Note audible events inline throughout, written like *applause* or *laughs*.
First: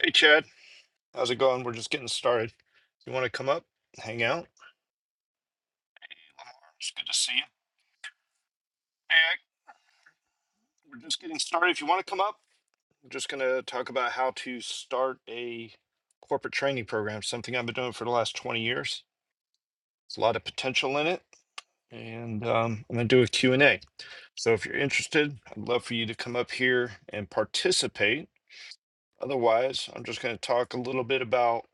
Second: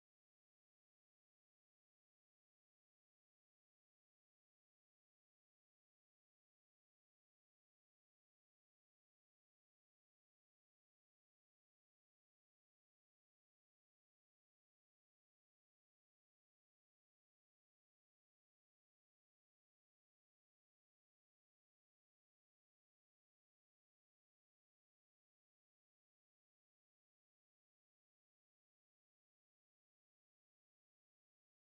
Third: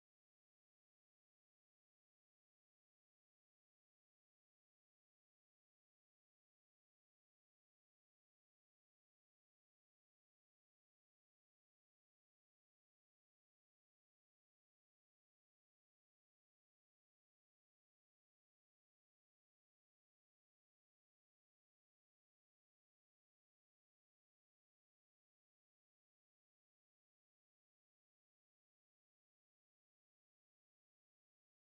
Hey, Chad. How's it going? We're just getting started. You want to come up, hang out? Hey, Lamar, It's good to see you. Hey, Ike, we're just getting started. If you want to come up, we're just going to talk about how to start a corporate training program, something I've been doing for the last 20 years. There's a lot of potential in it, and um, I'm going to do a Q and a So if you're interested, I'd love for you to come up here and participate. Otherwise, I'm just going to talk a little bit about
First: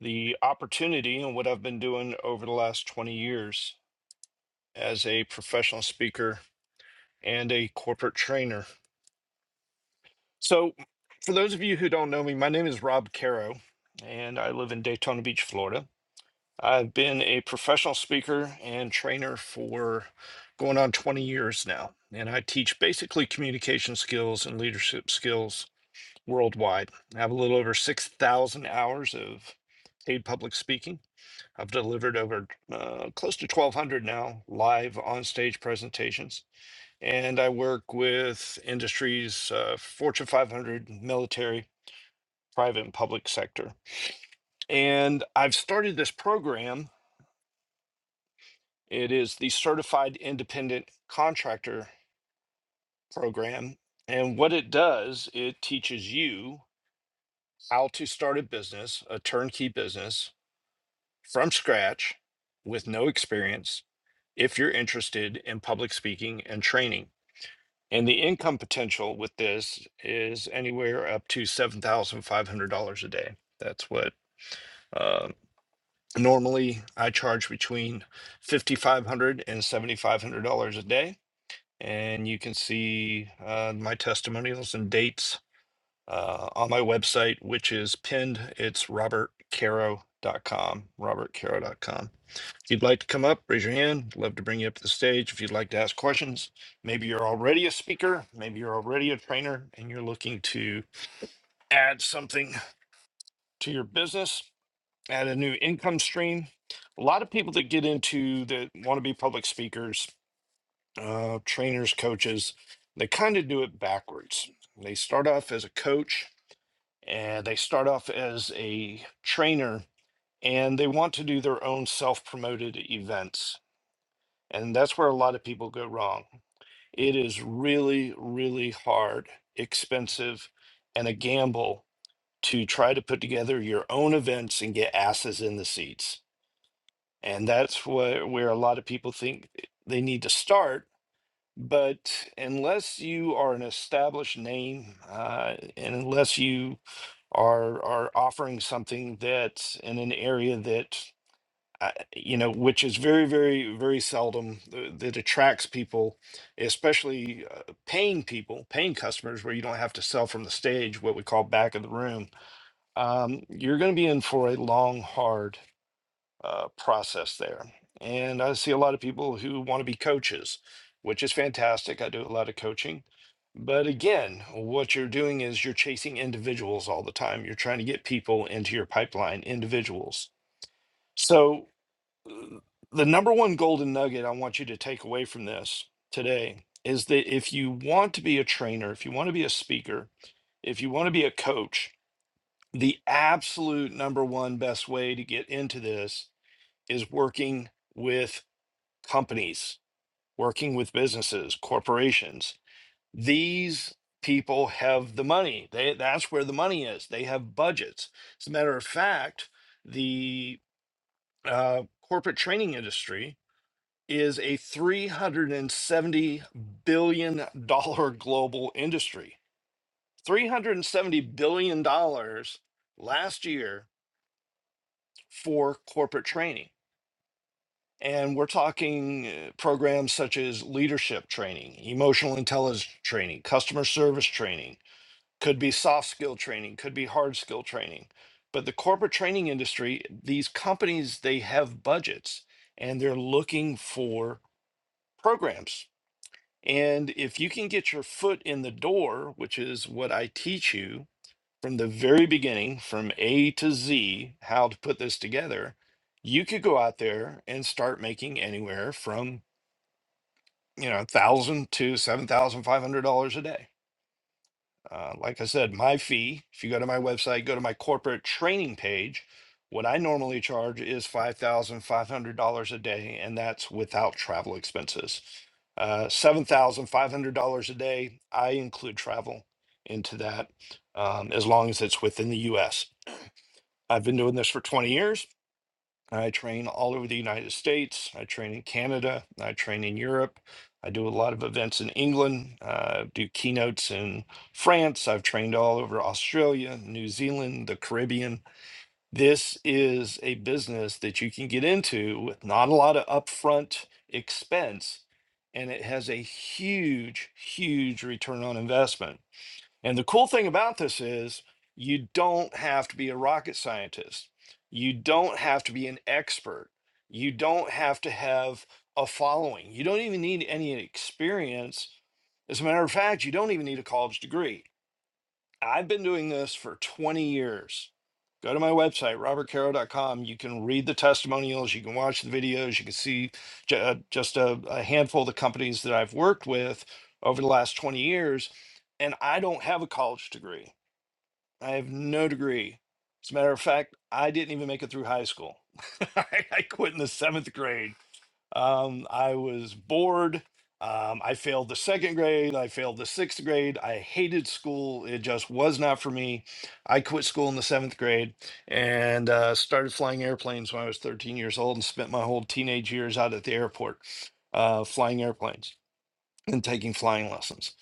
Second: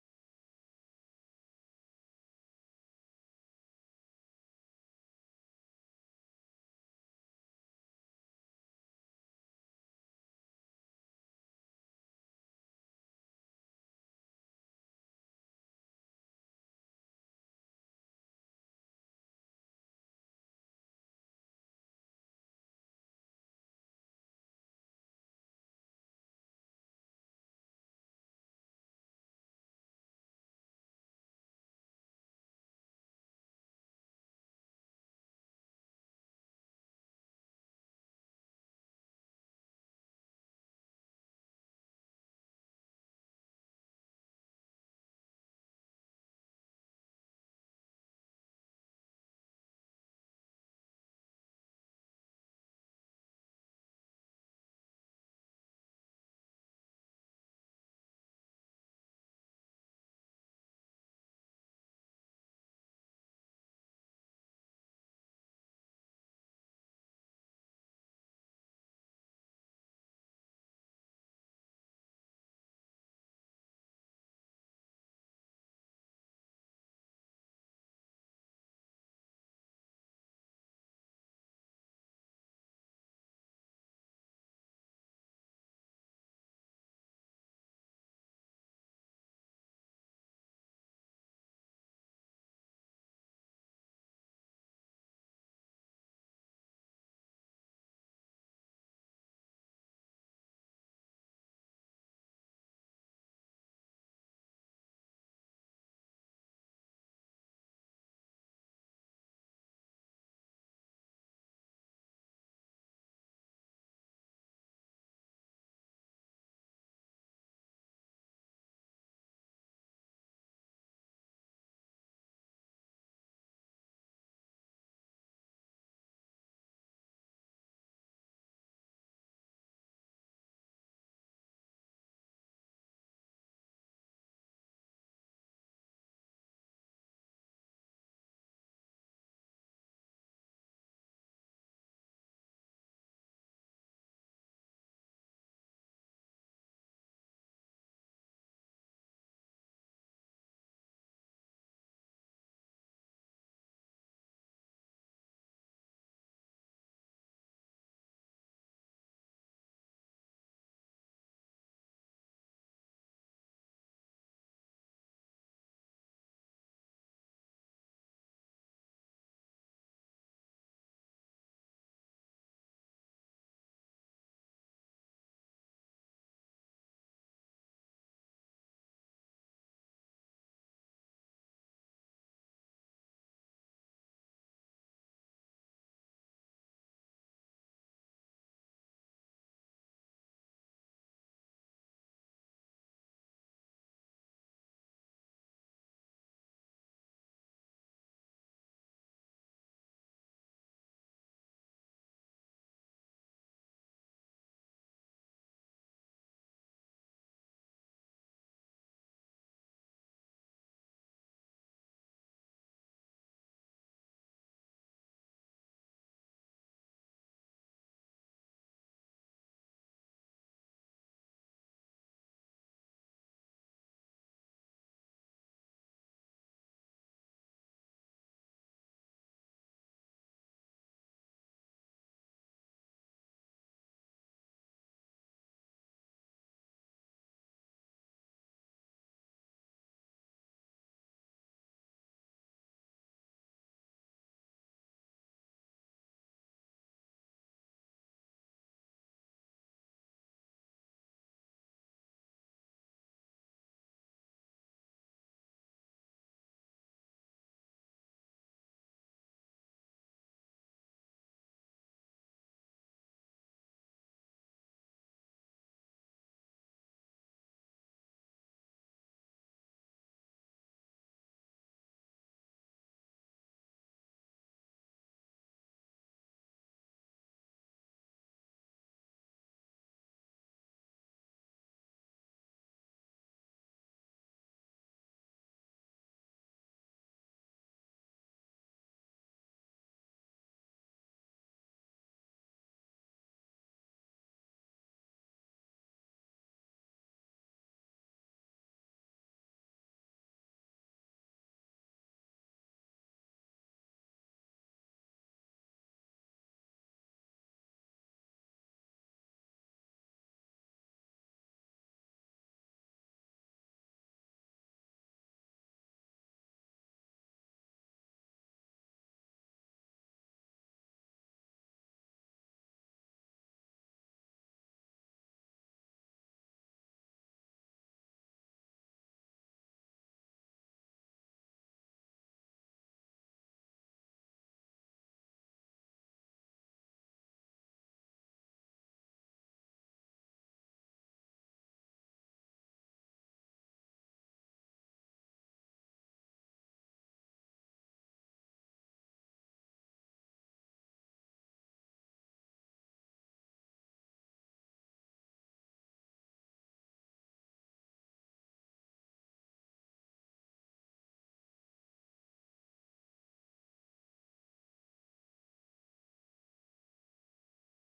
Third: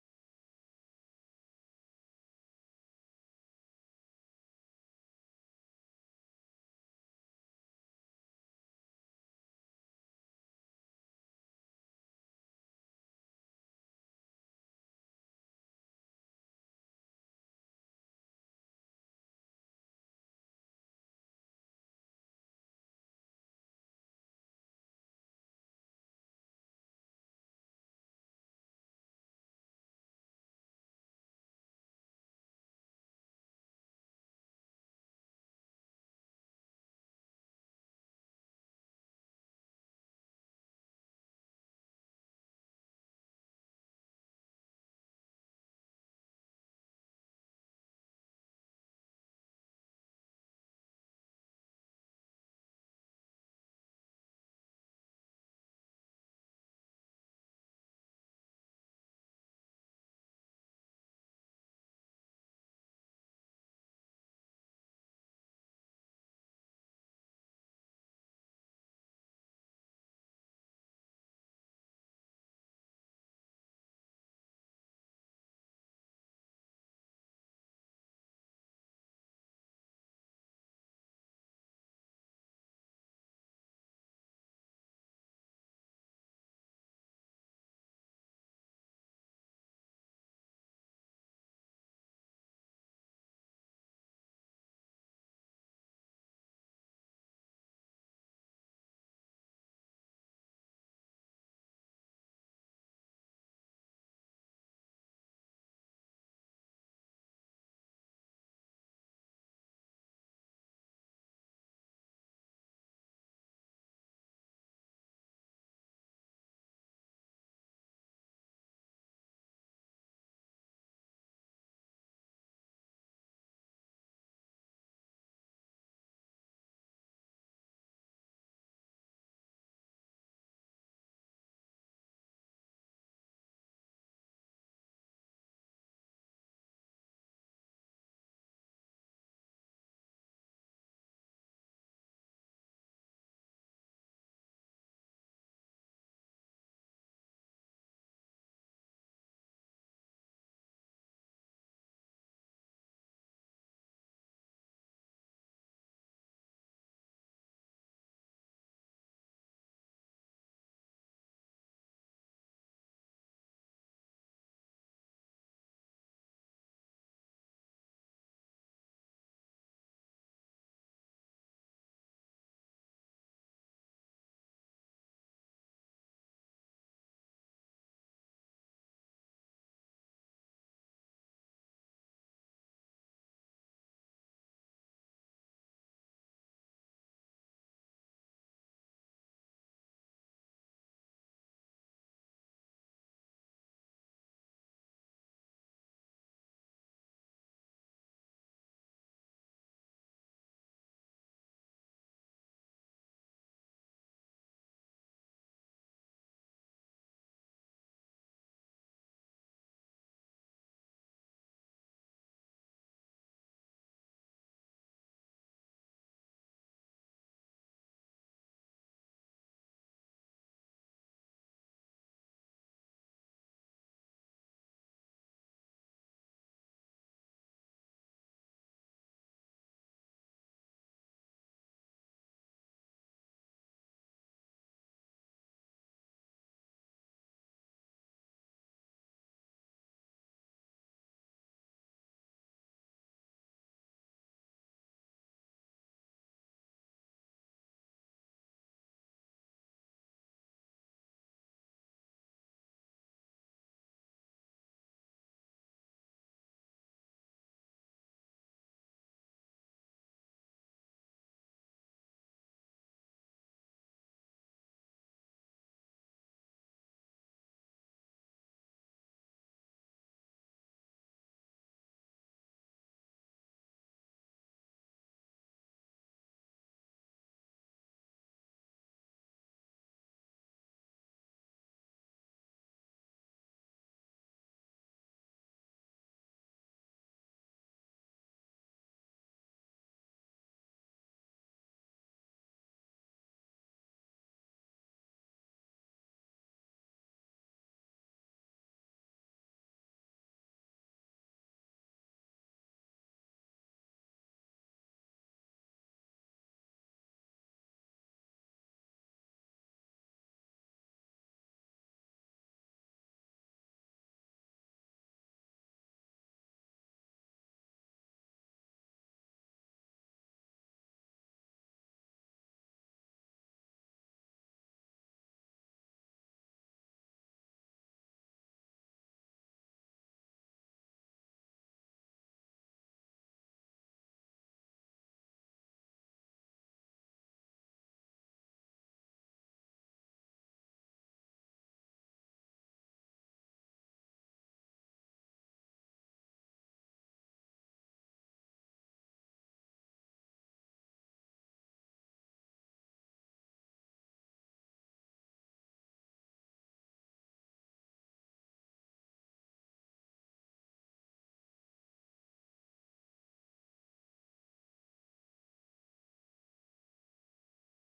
the opportunity and what I've been doing over the last 20 years as a professional speaker and a corporate trainer. So, for those of you who don't know me, my name is Rob Caro, and I live in Daytona Beach, Florida. I've been a professional speaker and trainer for going on 20 years now, and I teach basically communication skills and leadership skills worldwide. I have a little over 6,000 hours of paid public speaking. I've delivered over uh, close to 1,200 now live on stage presentations and I work with industries, uh, Fortune 500, military, private, and public sector. And I've started this program. It is the Certified Independent Contractor Program. And what it does, it teaches you how to start a business, a turnkey business from scratch with no experience if you're interested in public speaking and training. And the income potential with this is anywhere up to $7,500 a day. That's what uh, normally I charge between fifty five hundred and seventy five hundred dollars a day. And you can see uh, my testimonials and dates uh, on my website, which is pinned. It's robert caro dot com. robert caro dot com. If you'd like to come up, raise your hand. I'd Love to bring you up to the stage. If you'd like to ask questions, maybe you're already a speaker, maybe you're already a trainer, and you're looking to add something to your business, add a new income stream. A lot of people that get into that want to be public speakers, uh, trainers, coaches, they kind of do it backwards. They start off as a coach and they start off as a trainer and they want to do their own self promoted events And that's where a lot of people go wrong. It is really, really hard, expensive, and a gamble to try to put together your own events and get asses in the seats. And that's where, where a lot of people think they need to start. But unless you are an established name uh, and unless you are, are offering something that's in an area that I- you know, which is very, very, very seldom uh, that attracts people, especially uh, paying people, paying customers, where you don't have to sell from the stage, what we call back of the room. Um, you're going to be in for a long, hard uh, process there. And I see a lot of people who want to be coaches, which is fantastic. I do a lot of coaching. But again, what you're doing is you're chasing individuals all the time. You're trying to get people into your pipeline, individuals. So the number one golden nugget I want you to take away from this today is that if you want to be a trainer, if you want to be a speaker, if you want to be a coach, the absolute number one best way to get into this is working with companies, working with businesses, corporations. These people have the money. They, that's where the money is. They have budgets. As a matter of fact, the uh, corporate training industry is a $370 billion dollars global industry. $370 billion dollars last year for corporate training. And we're talking uh, programs such as leadership training, emotional intelligence training, customer service training, could be soft skill training, could be hard skill training. But the corporate training industry, these companies, they have budgets and they're looking for programs And if you can get your foot in the door, which is what I teach you from the very beginning, from A to Z, how to put this together, you could go out there and start making anywhere from, you know, 1000 to $7,500 a day uh, like I said, my fee, if you go to my website, go to my corporate training page, what I normally charge is $5,500 a day, and that's without travel expenses. Uh, $7,500 a day, I include travel into that um, as long as it's within the US. I've been doing this for 20 years. I train all over the United States. I train in Canada. I train in Europe. I do a lot of events in England. Uh, do keynotes in France. I've trained all over Australia, New Zealand, the Caribbean. This is a business that you can get into with not a lot of upfront expense, and it has a huge, huge return on investment and the cool thing about this is you don't have to be a rocket scientist. You don't have to be an expert. You don't have to have a following. You don't even need any experience. As a matter of fact, you don't even need a college degree. I've been doing this for 20 years. Go to my website, robertcaro.com. You can read the testimonials, you can watch the videos, you can see ju- uh, just a, a handful of the companies that I've worked with over the last 20 years. And I don't have a college degree, I have no degree. As a matter of fact, I didn't even make it through high school. *laughs* I I quit in the seventh grade um, I was bored. Um, I failed the second grade. I failed the sixth grade. I hated school. It just was not for me. I quit school in the seventh grade and uh, started flying airplanes when I was 13 years old and spent my whole teenage years out at the airport uh, flying airplanes and taking flying lessons.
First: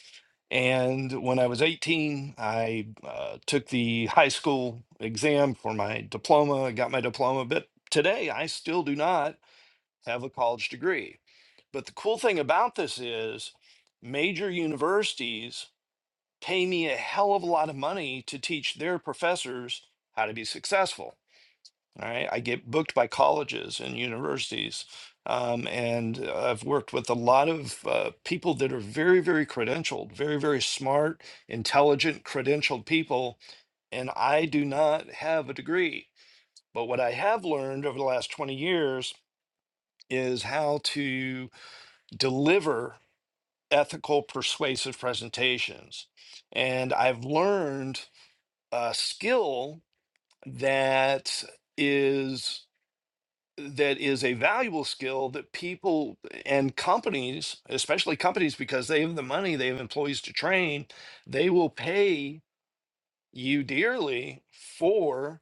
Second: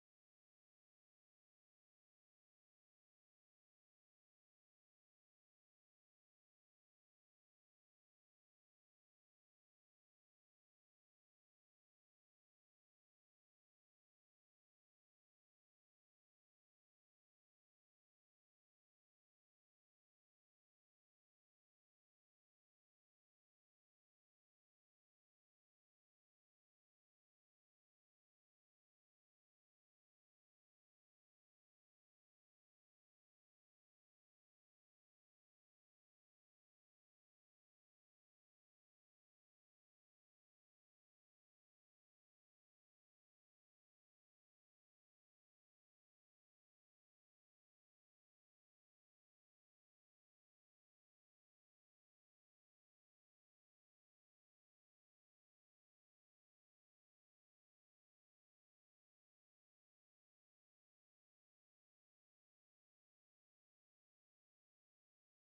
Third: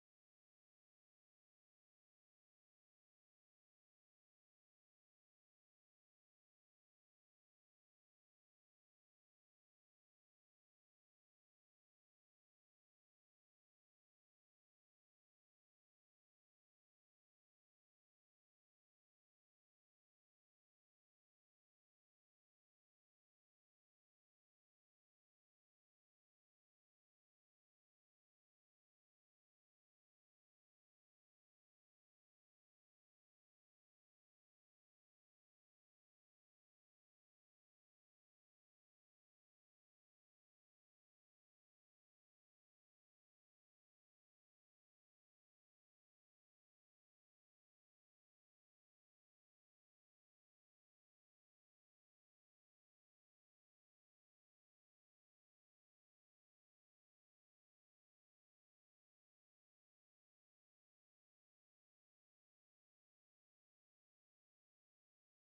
And when I was 18, I uh, took the high school exam for my diploma. I got my diploma, but today I still do not have a college degree. But the cool thing about this is major universities pay me a hell of a lot of money to teach their professors how to be successful. All right. I get booked by colleges and universities. Um, and uh, I've worked with a lot of uh, people that are very, very credentialed, very, very smart, intelligent, credentialed people. And I do not have a degree. But what I have learned over the last 20 years is how to deliver ethical, persuasive presentations. And I've learned a skill that is that is a valuable skill that people and companies, especially companies, because they have the money, they have employees to train, they will pay you dearly for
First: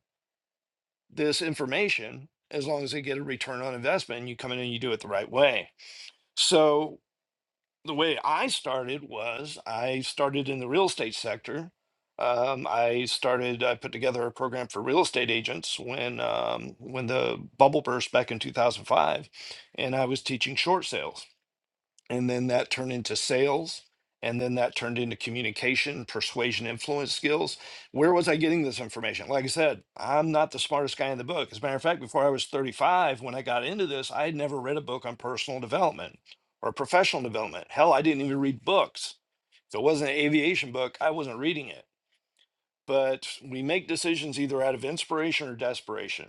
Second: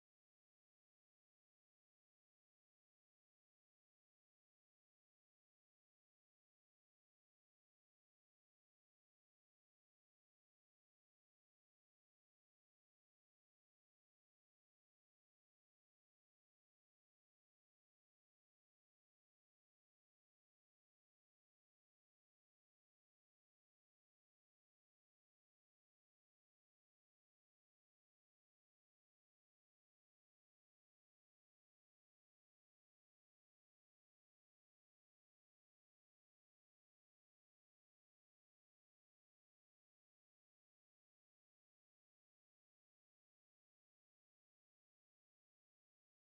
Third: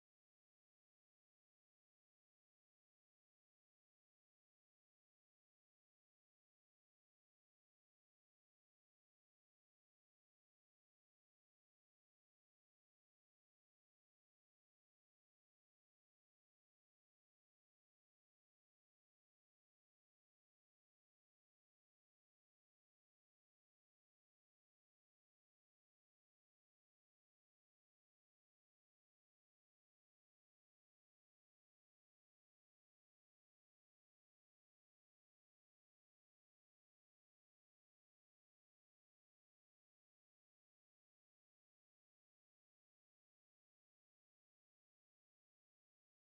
this information as long as they get a return on investment and you come in and you do it the right way. So the way I started was I started in the real estate sector. Um, I started. I put together a program for real estate agents when um, when the bubble burst back in 2005, and I was teaching short sales and then that turned into sales and then that turned into communication persuasion influence skills where was i getting this information like i said i'm not the smartest guy in the book as a matter of fact before i was 35 when i got into this i had never read a book on personal development or professional development hell i didn't even read books if it wasn't an aviation book i wasn't reading it but we make decisions either out of inspiration or desperation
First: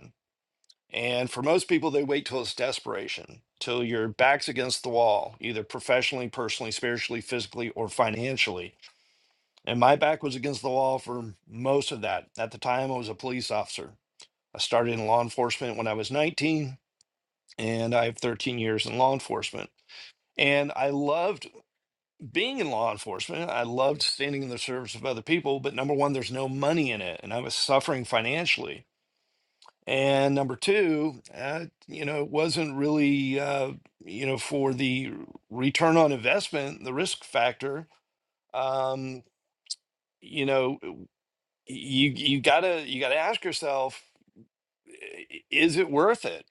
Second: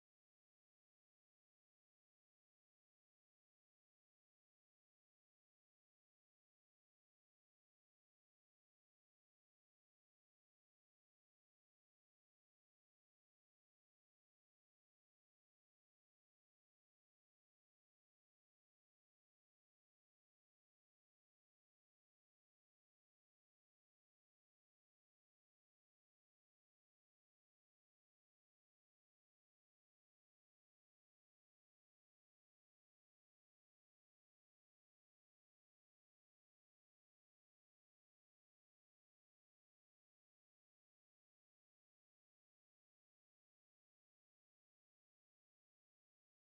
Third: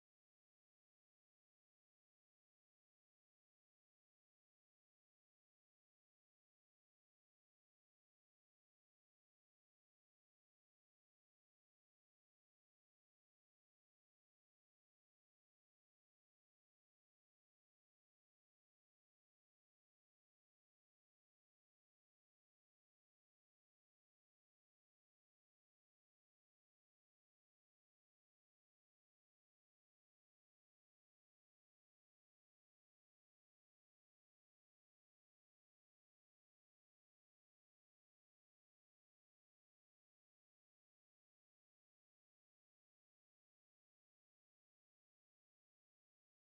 and for most people, they wait till it's desperation, till your back's against the wall, either professionally, personally, spiritually, physically, or financially. And my back was against the wall for most of that. At the time, I was a police officer. I started in law enforcement when I was 19, and I have 13 years in law enforcement. And I loved being in law enforcement. I loved standing in the service of other people, but number one, there's no money in it. And I was suffering financially And number two, uh, you know, it wasn't really, uh, you know, for the return on investment, the risk factor. Um, you know, you you gotta you gotta ask yourself, i- is it worth it?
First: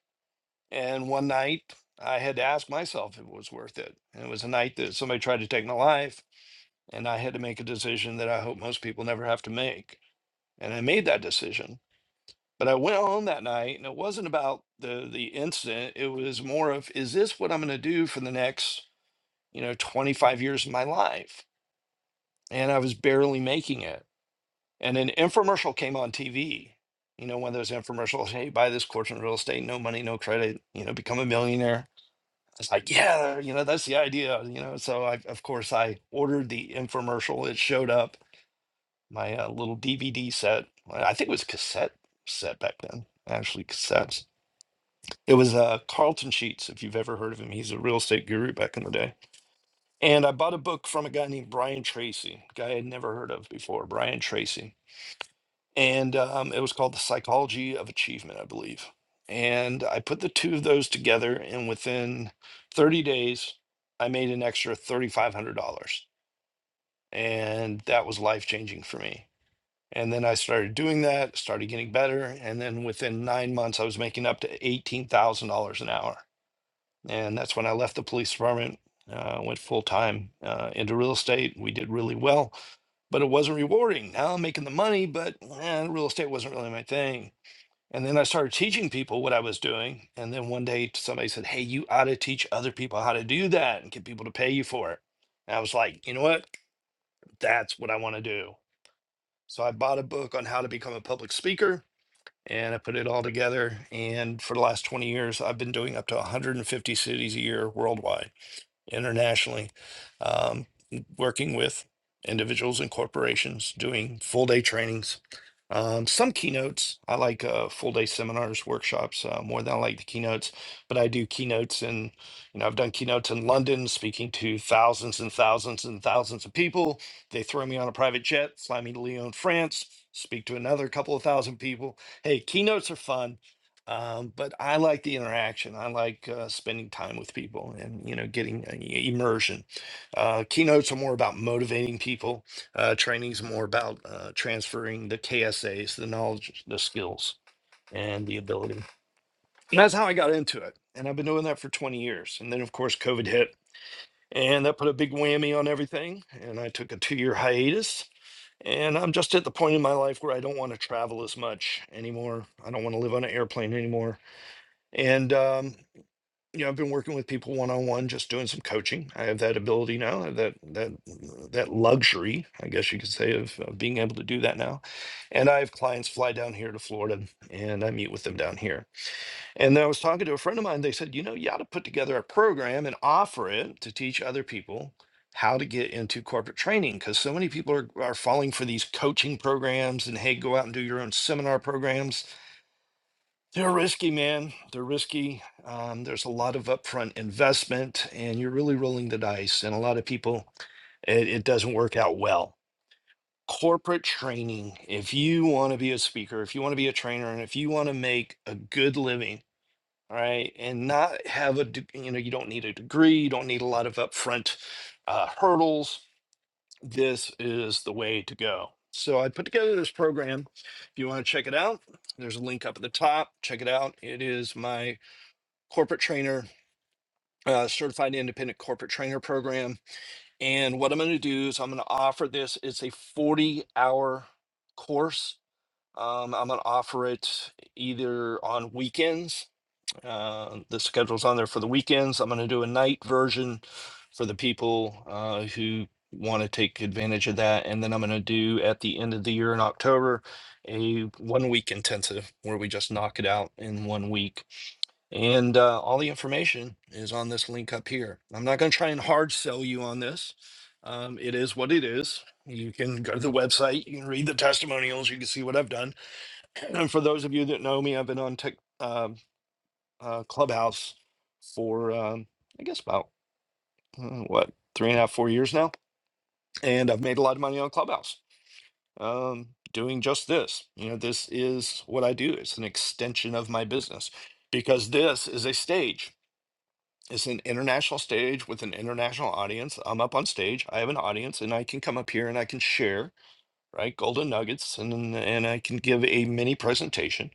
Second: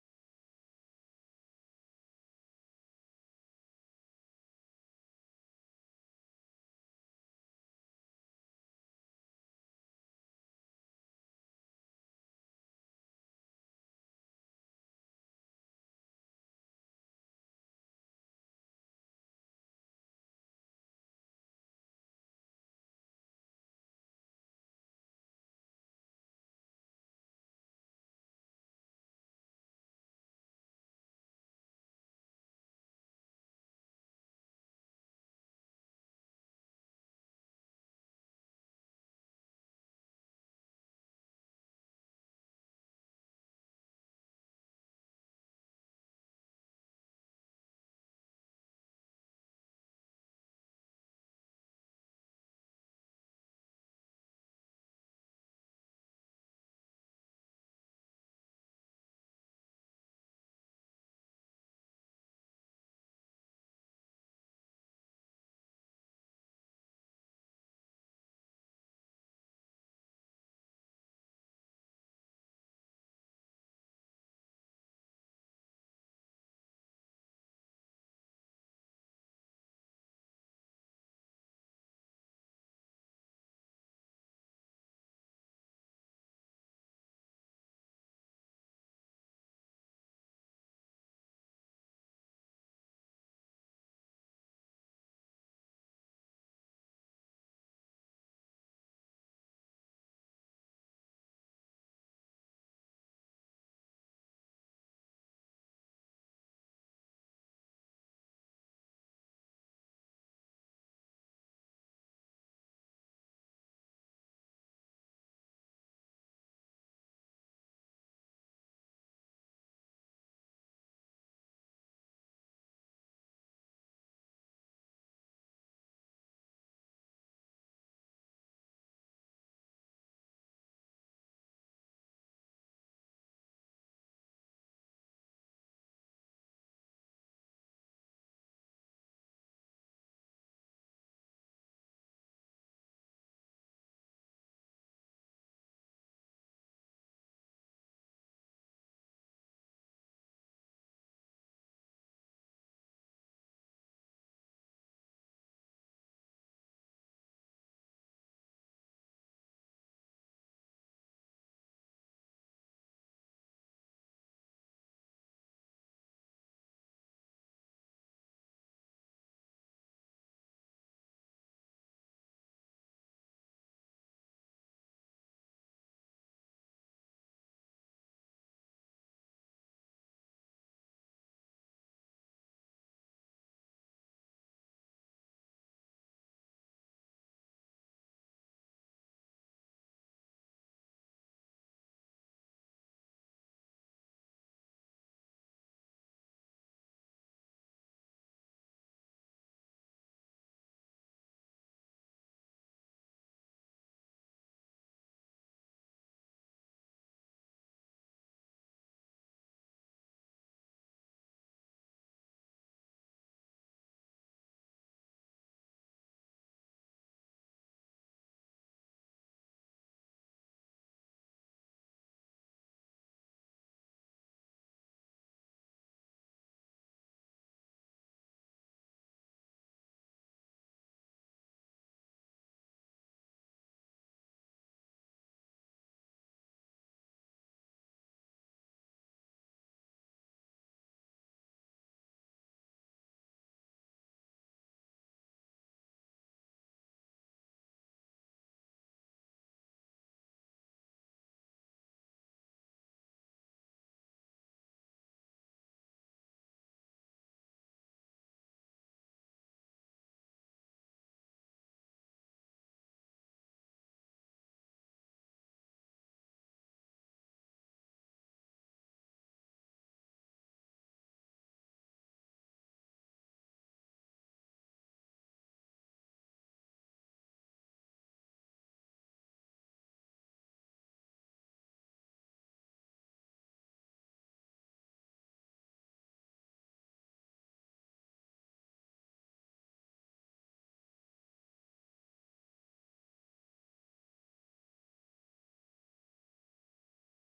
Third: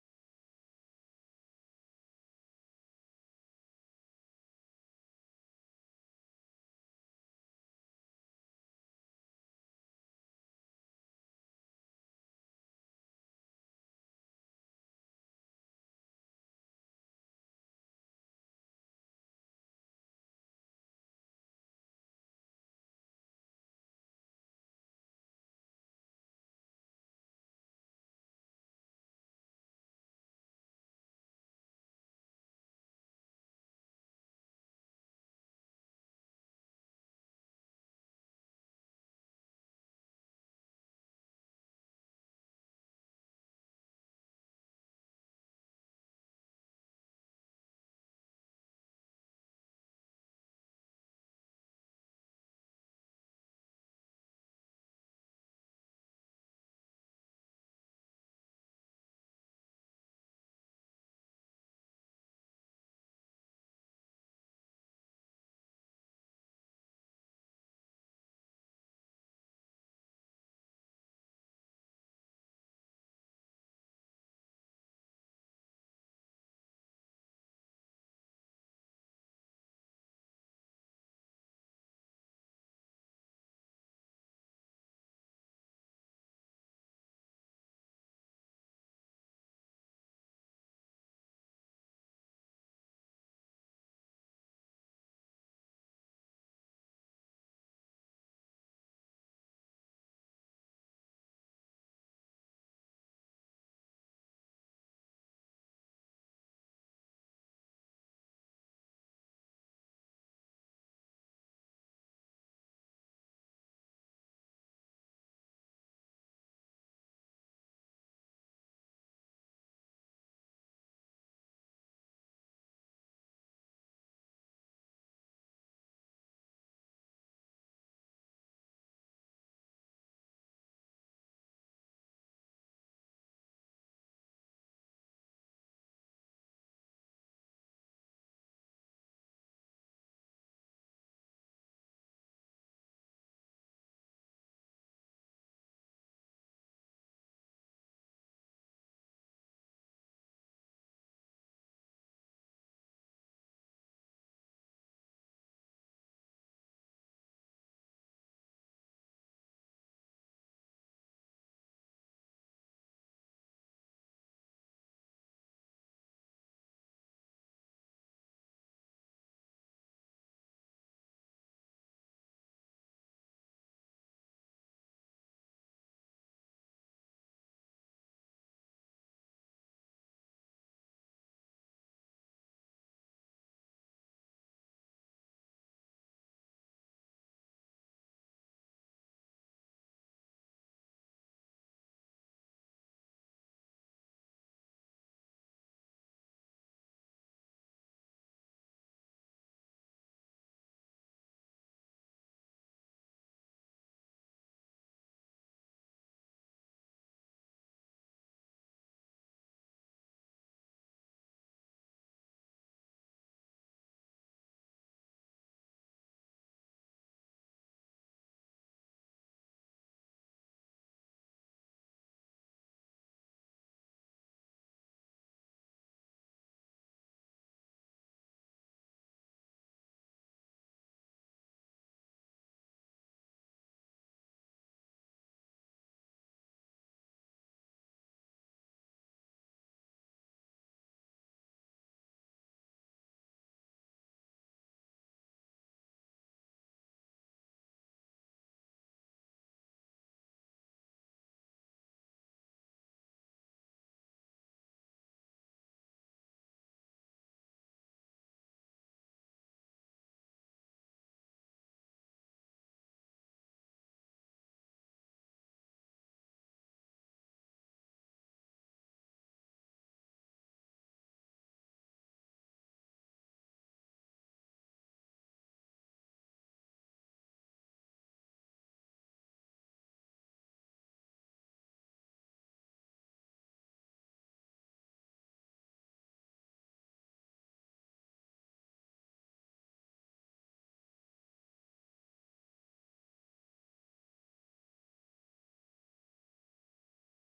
And one night, I had to ask myself if it was worth it. And it was a night that somebody tried to take my life, and I had to make a decision that I hope most people never have to make. And I made that decision But I went home that night, and it wasn't about the the incident. It was more of, is this what I'm going to do for the next, you know, 25 years of my life? And I was barely making it. And an infomercial came on TV. You know, one of those infomercials, hey, buy this course in real estate, no money, no credit, you know, become a millionaire. I was like, yeah, you know, that's the idea, you know. So I, of course, I ordered the infomercial. It showed up my uh, little DVD set. I think it was cassette set back then, actually cassettes It was uh, Carlton Sheets, if you've ever heard of him. He's a real estate guru back in the day. And I bought a book from a guy named Brian Tracy, guy I'd never heard of before, Brian Tracy. And um, it was called The Psychology of Achievement, I believe. And I put the two of those together, and within 30 days, I made an extra $3,500. And that was life changing for me. And then I started doing that, started getting better. And then within nine months, I was making up to $18,000 an hour And that's when I left the police department, uh, went full time uh, into real estate. We did really well, but it wasn't rewarding. Now I'm making the money, but eh, real estate wasn't really my thing. And then I started teaching people what I was doing. And then one day somebody said, Hey, you ought to teach other people how to do that and get people to pay you for it. And I was like, You know what? That's what I want to do. So I bought a book on how to become a public speaker and I put it all together. And for the last 20 years, I've been doing up to 150 cities a year worldwide internationally, um, working with individuals and corporations, doing full day trainings, um, some keynotes. I like uh, full day seminars, workshops uh, more than I like the keynotes, but I do keynotes and you know I've done keynotes in London, speaking to thousands and thousands and thousands of people. They throw me on a private jet, fly me to Lyon, France, speak to another couple of thousand people. Hey, keynotes are fun um, but I like the interaction. I like uh, spending time with people and you know getting uh, y- immersion. Uh, keynotes are more about motivating people. Uh, trainings more about uh, transferring the KSAs, the knowledge, the skills, and the ability. And that's how I got into it. And I've been doing that for 20 years. And then of course COVID hit, and that put a big whammy on everything. And I took a two-year hiatus. And I'm just at the point in my life where I don't want to travel as much anymore. I don't want to live on an airplane anymore and um, you know, I've been working with people one on one, just doing some coaching. I have that ability now, I have that that that luxury, I guess you could say, of, of being able to do that now. And I have clients fly down here to Florida, and I meet with them down here. And I was talking to a friend of mine. They said, you know, you ought to put together a program and offer it to teach other people how to get into corporate training because so many people are, are falling for these coaching programs and hey go out and do your own seminar programs they're risky, man. They're risky. Um, there's a lot of upfront investment, and you're really rolling the dice. And a lot of people, it, it doesn't work out well. Corporate training, if you want to be a speaker, if you want to be a trainer, and if you want to make a good living, all right, and not have a, de- you know, you don't need a degree, you don't need a lot of upfront uh, hurdles, this is the way to go. So I put together this program. If you want to check it out, there's a link up at the top. Check it out. It is my corporate trainer, uh, certified independent corporate trainer program. And what I'm going to do is I'm going to offer this. It's a 40 hour course. Um, I'm going to offer it either on weekends. Uh, the schedule's on there for the weekends. I'm going to do a night version for the people uh, who want to take advantage of that. And then I'm going to do at the end of the year in October a one week intensive where we just knock it out in one week and uh, all the information is on this link up here. I'm not going to try and hard sell you on this. Um, it is what it is. You can go to the website, you can read the testimonials, you can see what I've done. *clears throat* And for those of you that know me, I've been on Tik um uh, Clubhouse for, um, I guess, about uh, what, three and a half, four years now. And I've made a lot of money on Clubhouse um, doing just this. You know, this is what I do, it's an extension of my business because this is a stage It's an international stage with an international audience. I'm up on stage. I have an audience, and I can come up here and I can share, right? Golden nuggets, and then- and I can give a mini presentation.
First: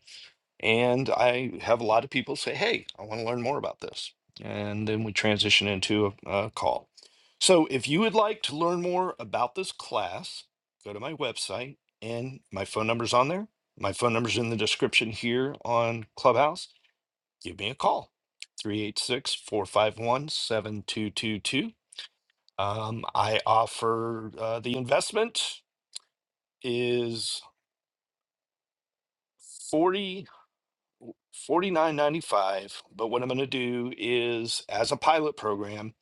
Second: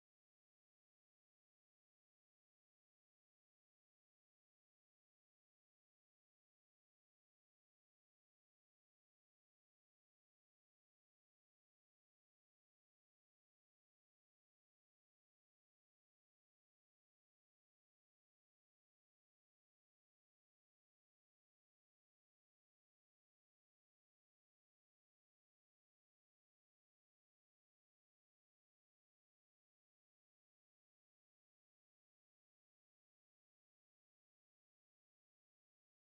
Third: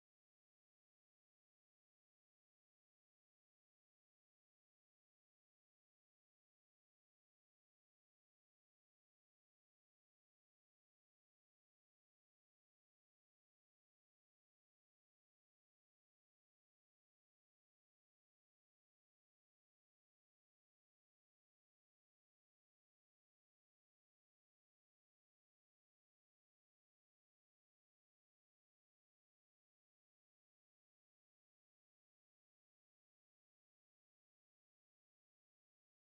And I have a lot of people say, "Hey, I want to learn more about this," and then we transition into a, a call. So, if you would like to learn more about this class, go to my website, and my phone number's on there. My phone number's in the description here on Clubhouse give me a call three eight six four five one seven two two two. um, i offer uh, the investment is forty forty nine ninety five. but what i'm going to do is as a pilot program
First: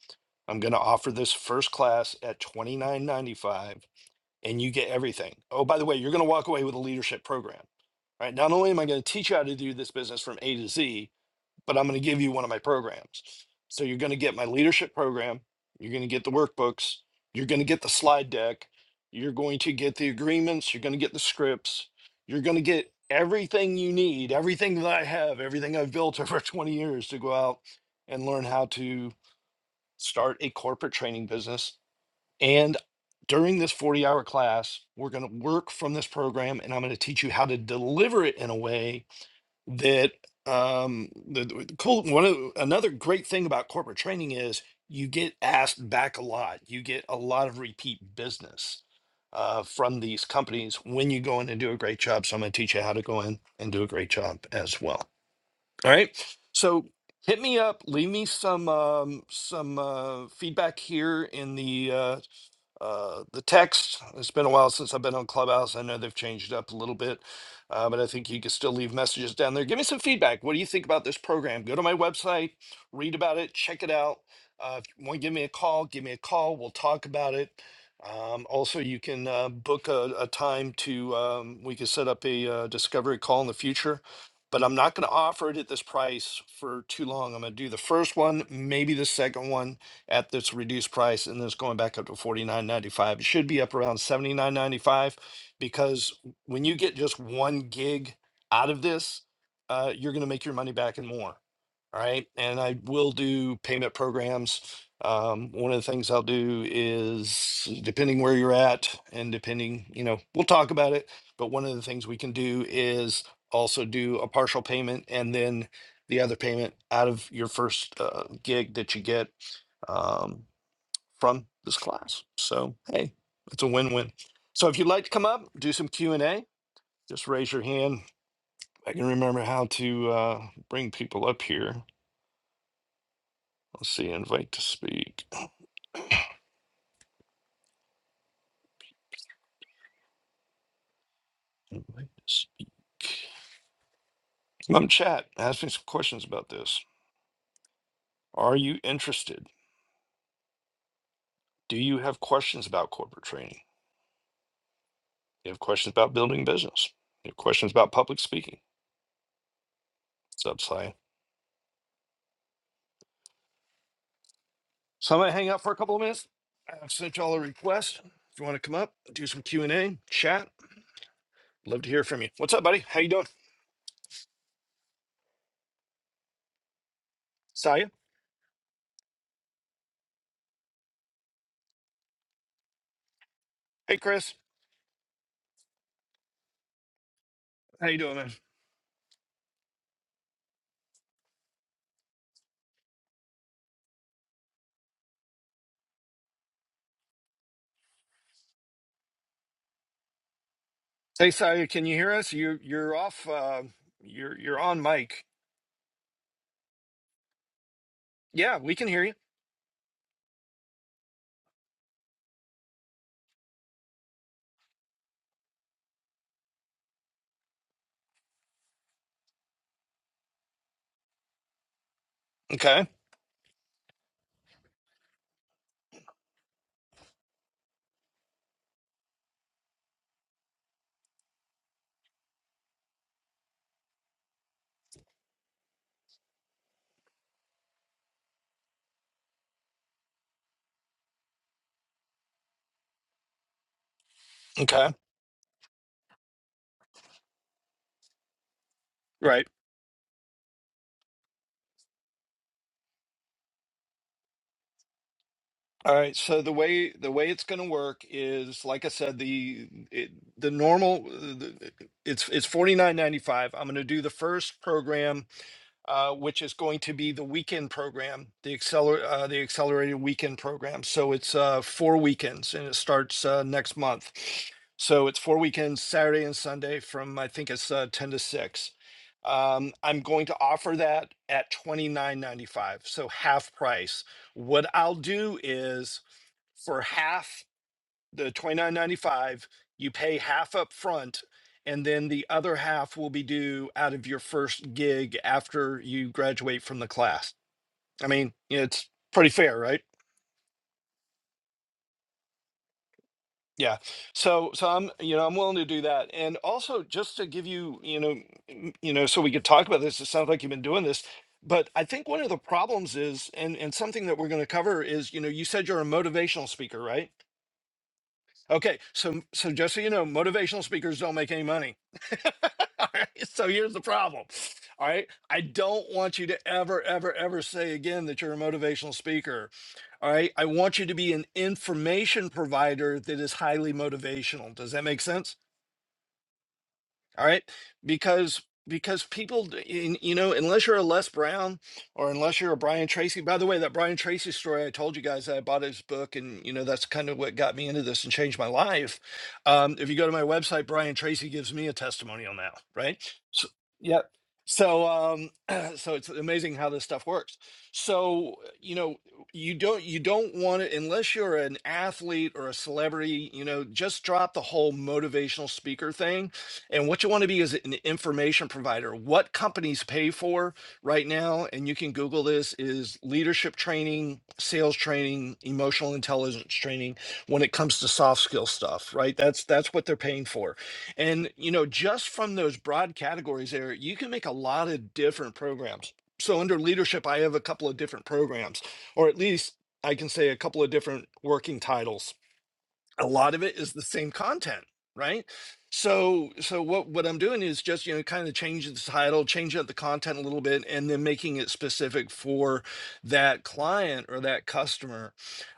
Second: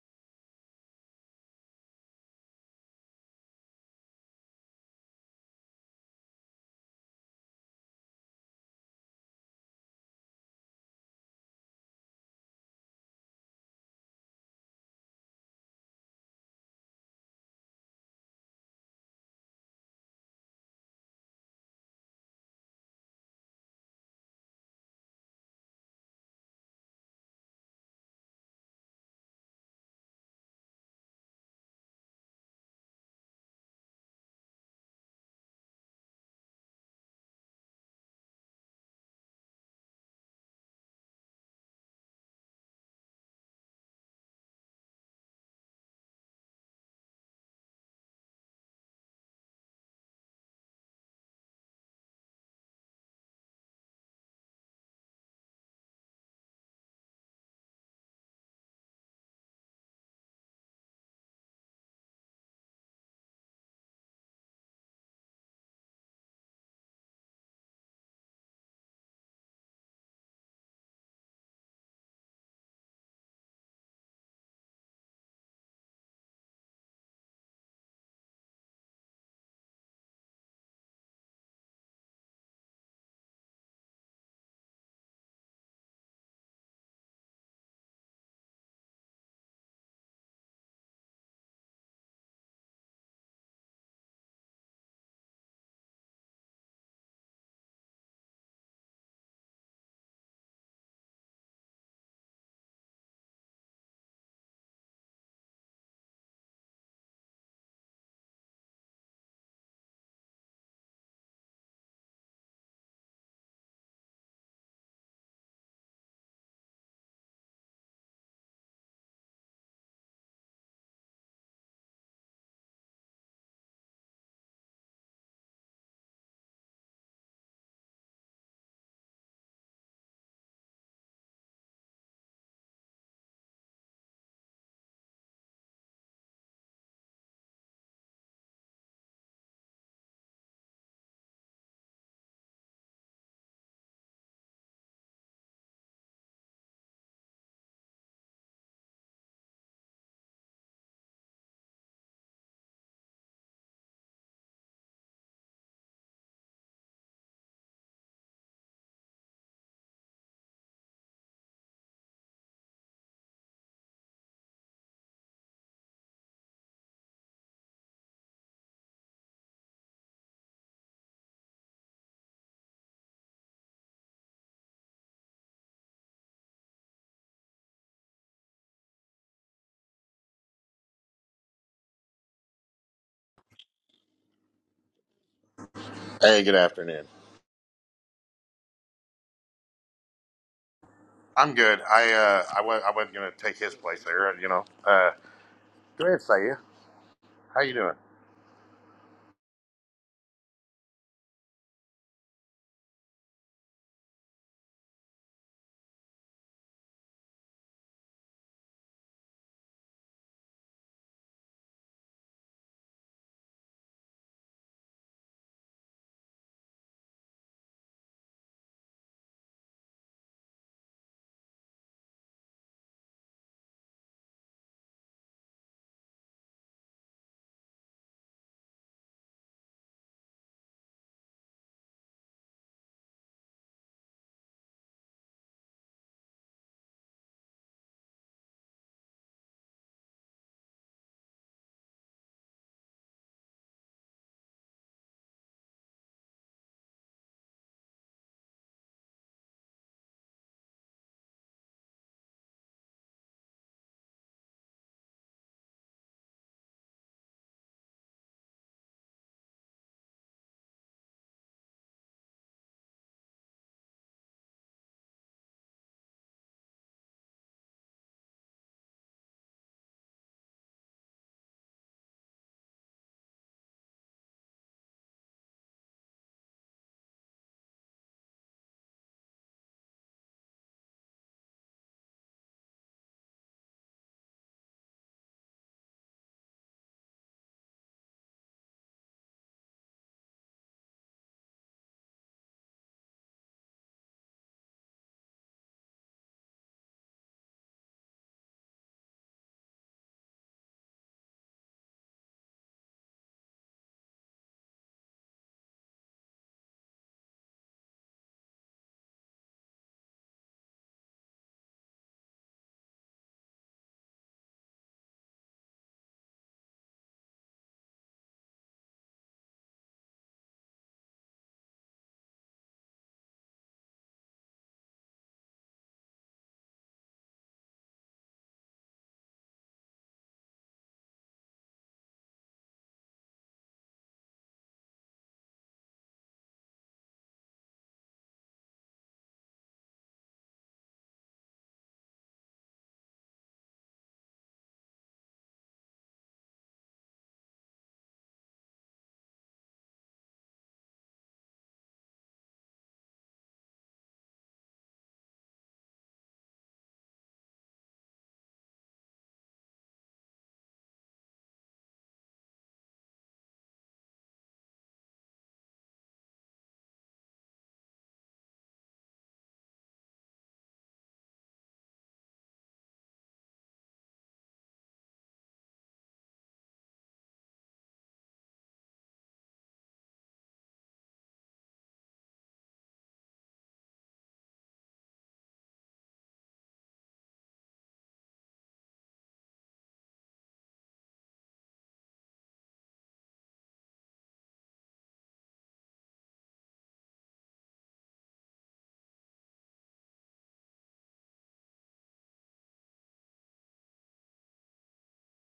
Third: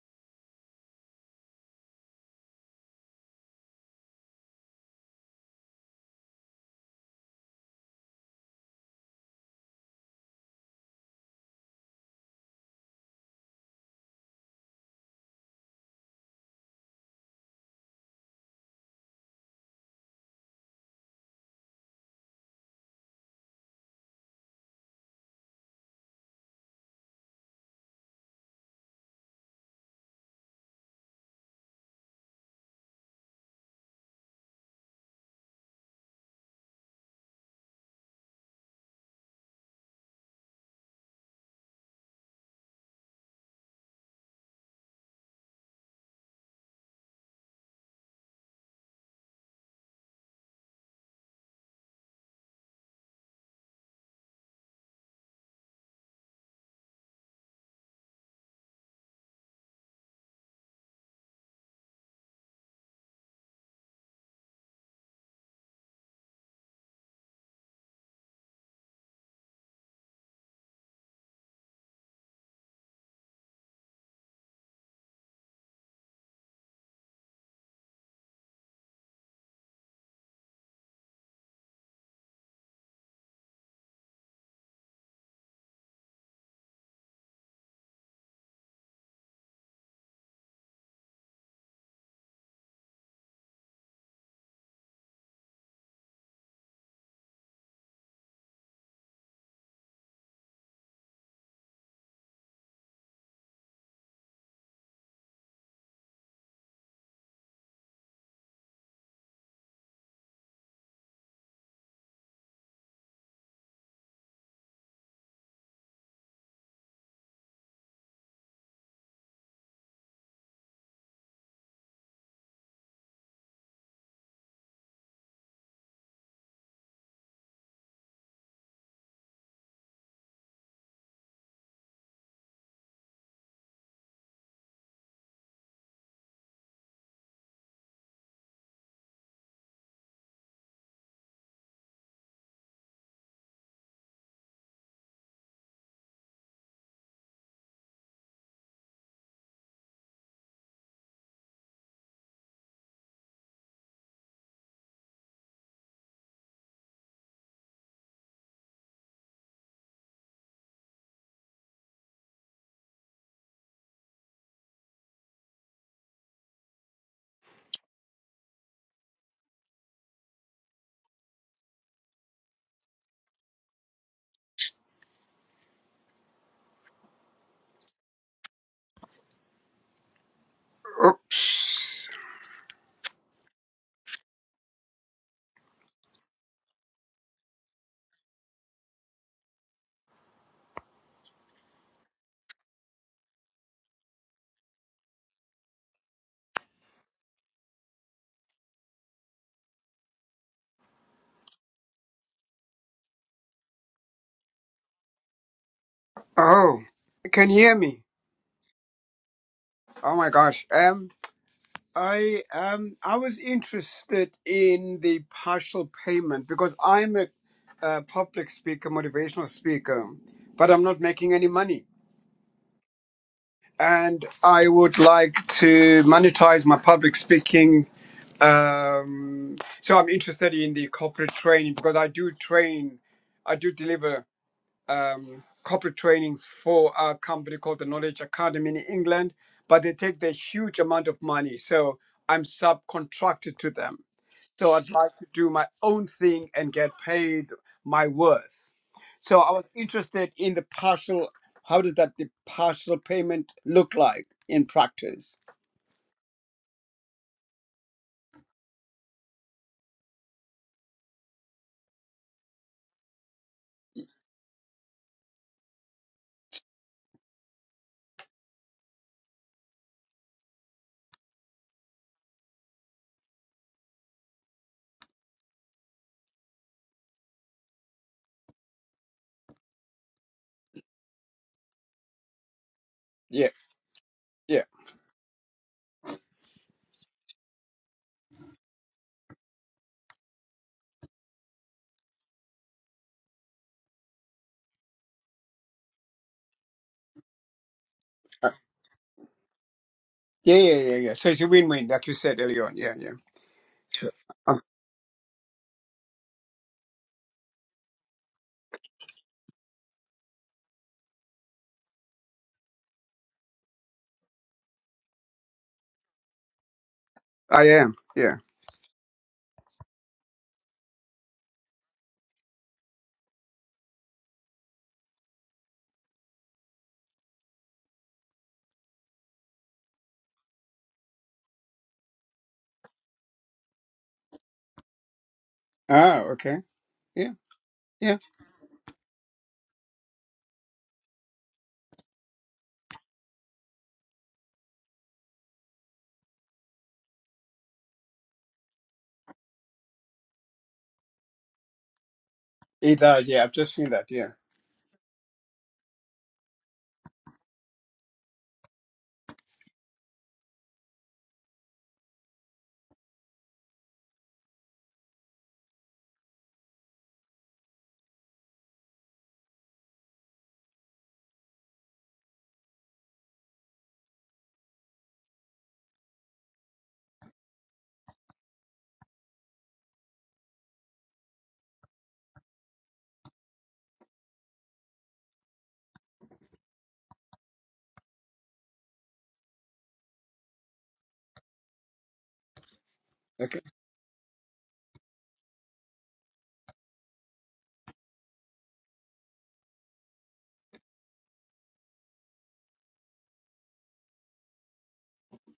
i'm going to offer this first class at 29.95 and you get everything oh by the way you're going to walk away with a leadership program right not only am i going to teach you how to do this business from a to z but I'm going to give you one of my programs. So you're going to get my leadership program, you're going to get the workbooks, you're going to get the slide deck, you're going to get the agreements, you're going to get the scripts, you're going to get everything you need, everything that I have, everything I've built over *laughs* 20 years to go out and learn how to start a corporate training business. And during this 40 hour class, we're going to work from this program and I'm going to teach you how to deliver it in a way that um the, the cool one of another great thing about corporate training is you get asked back a lot you get a lot of repeat business uh, from these companies when you go in and do a great job so i'm going to teach you how to go in and do a great job as well all right so hit me up leave me some um, some uh, feedback here in the uh, uh, the text. It's been a while since I've been on Clubhouse. I know they've changed it up a little bit, uh, but I think you can still leave messages down there. Give me some feedback. What do you think about this program? Go to my website, read about it, check it out. Uh, if you want to give me a call, give me a call. We'll talk about it. Um, also, you can uh, book a, a time to, um, we can set up a uh, discovery call in the future. But I'm not going to offer it at this price for too long. I'm going to do the first one, maybe the second one at this reduced price, and it's going back up to forty nine ninety five. It should be up around seventy nine ninety five, because when you get just one gig out of this, uh, you're going to make your money back and more. All right, and I will do payment programs. Um, one of the things I'll do is depending where you're at, and depending, you know, we'll talk about it. But one of the things we can do is also do a partial payment and then the other payment out of your first uh, gig that you get um, from this class. So hey, it's a win-win. So if you'd like to come up, do some Q and A, just raise your hand. I can remember how to uh, bring people up here. Let's see, invite to speak. Invite to speak. Come up chat. Ask me some questions about this. Are you interested? Do you have questions about corporate training? you have questions about building business? you have questions about public speaking? What's up, Si? So I'm gonna hang out for a couple of minutes. I've sent y'all a request. If you want to come up, do some Q and A, chat. Love to hear from you. What's up, buddy? How you doing, Saya? Oh, Hey, Chris. Hey, good afternoon. How you doing, man? I'm good. I uh, I went. I wasn't gonna take his place there. You know. Uh, go ahead, Saya. How you doing? Hey, Saya. Can you hear us? You you're off. Uh, you're you're on mic. oh, can you hear me? Yeah, we can hear you. Oh my gosh. Um, I um, I was interested in the partial payment because I'm a, uh public speaker, motivational speaker, but I'm not making any money, Okay. and I would like to monetize my public speaking. Um, so I'm interested in the corporate training because I do train, I do deliver um, corporate trainings for a company called the Knowledge Academy in England, but they take the huge amount of money. So I'm subcontracted to them. So Okay. I'd like to do my own thing and get paid my worth. So Right. I was interested in the partial. How does that the partial payment look like in practice? All right. So the way the way it's going to work is, like I said, the it, the normal. uh, The, it's it's forty nine ninety five. I'm going to do the first program uh, which is going to be the weekend program, the acceler- uh, the accelerated weekend program. So it's uh, four weekends, and it starts uh, next month. So it's four weekends, Saturday and Sunday, from I think it's uh, ten to six. Um, I'm going to offer that at twenty nine ninety five, so Yeah, half price. yeah, What I'll do is for half the 29.95 you pay half up front and then the other half will be due out of your first gig after you graduate from the class i mean Uh, it's pretty fair right yeah, yeah, yeah, yeah. So it's a win-win, like you said earlier on. Yeah, yeah. yeah Sure. so Uh, so i'm you know i'm willing to do that and also just to give you you know m- you know so we could talk about this it sounds like you've been doing this but i think one of the problems is and and something that we're going to cover is you know you said you're a motivational speaker right I am. Yeah. Okay, so so just so you know, motivational speakers don't make any money. *laughs* All right, so here's the problem. All right, I don't want you to ever, ever, ever say again that you're a motivational speaker. All right, I want you to be an information provider that is highly motivational. Does that make sense? Oh, okay. all Yeah, right Yeah. because because people d- in- you know unless you're a les brown or unless you're a brian tracy by the way that brian tracy story i told you guys that i bought his book and you know that's kind of what got me into this and changed my life um, if you go to my website brian tracy gives me a testimonial now right It does, yeah. so, I've just seen yep that, yeah. so um *clears throat* so it's amazing how this stuff works so you know you don't you don't want to unless you're an athlete or a celebrity you know just drop the whole motivational speaker thing and what you want to be is an information provider. What companies pay for right now, and you can Google this, is leadership training, sales training, emotional intelligence training when it comes to soft skill stuff, right? That's that's what they're paying for. And you know, just from those broad categories there, you can make a lot of different programs. So under leadership, I have a couple of different programs, or at least I can say a couple of different working titles a lot of it Okay. is the same content right so so what what i'm doing is just you know kind of changing the title changing up the content a little bit and then making it specific for that client or that customer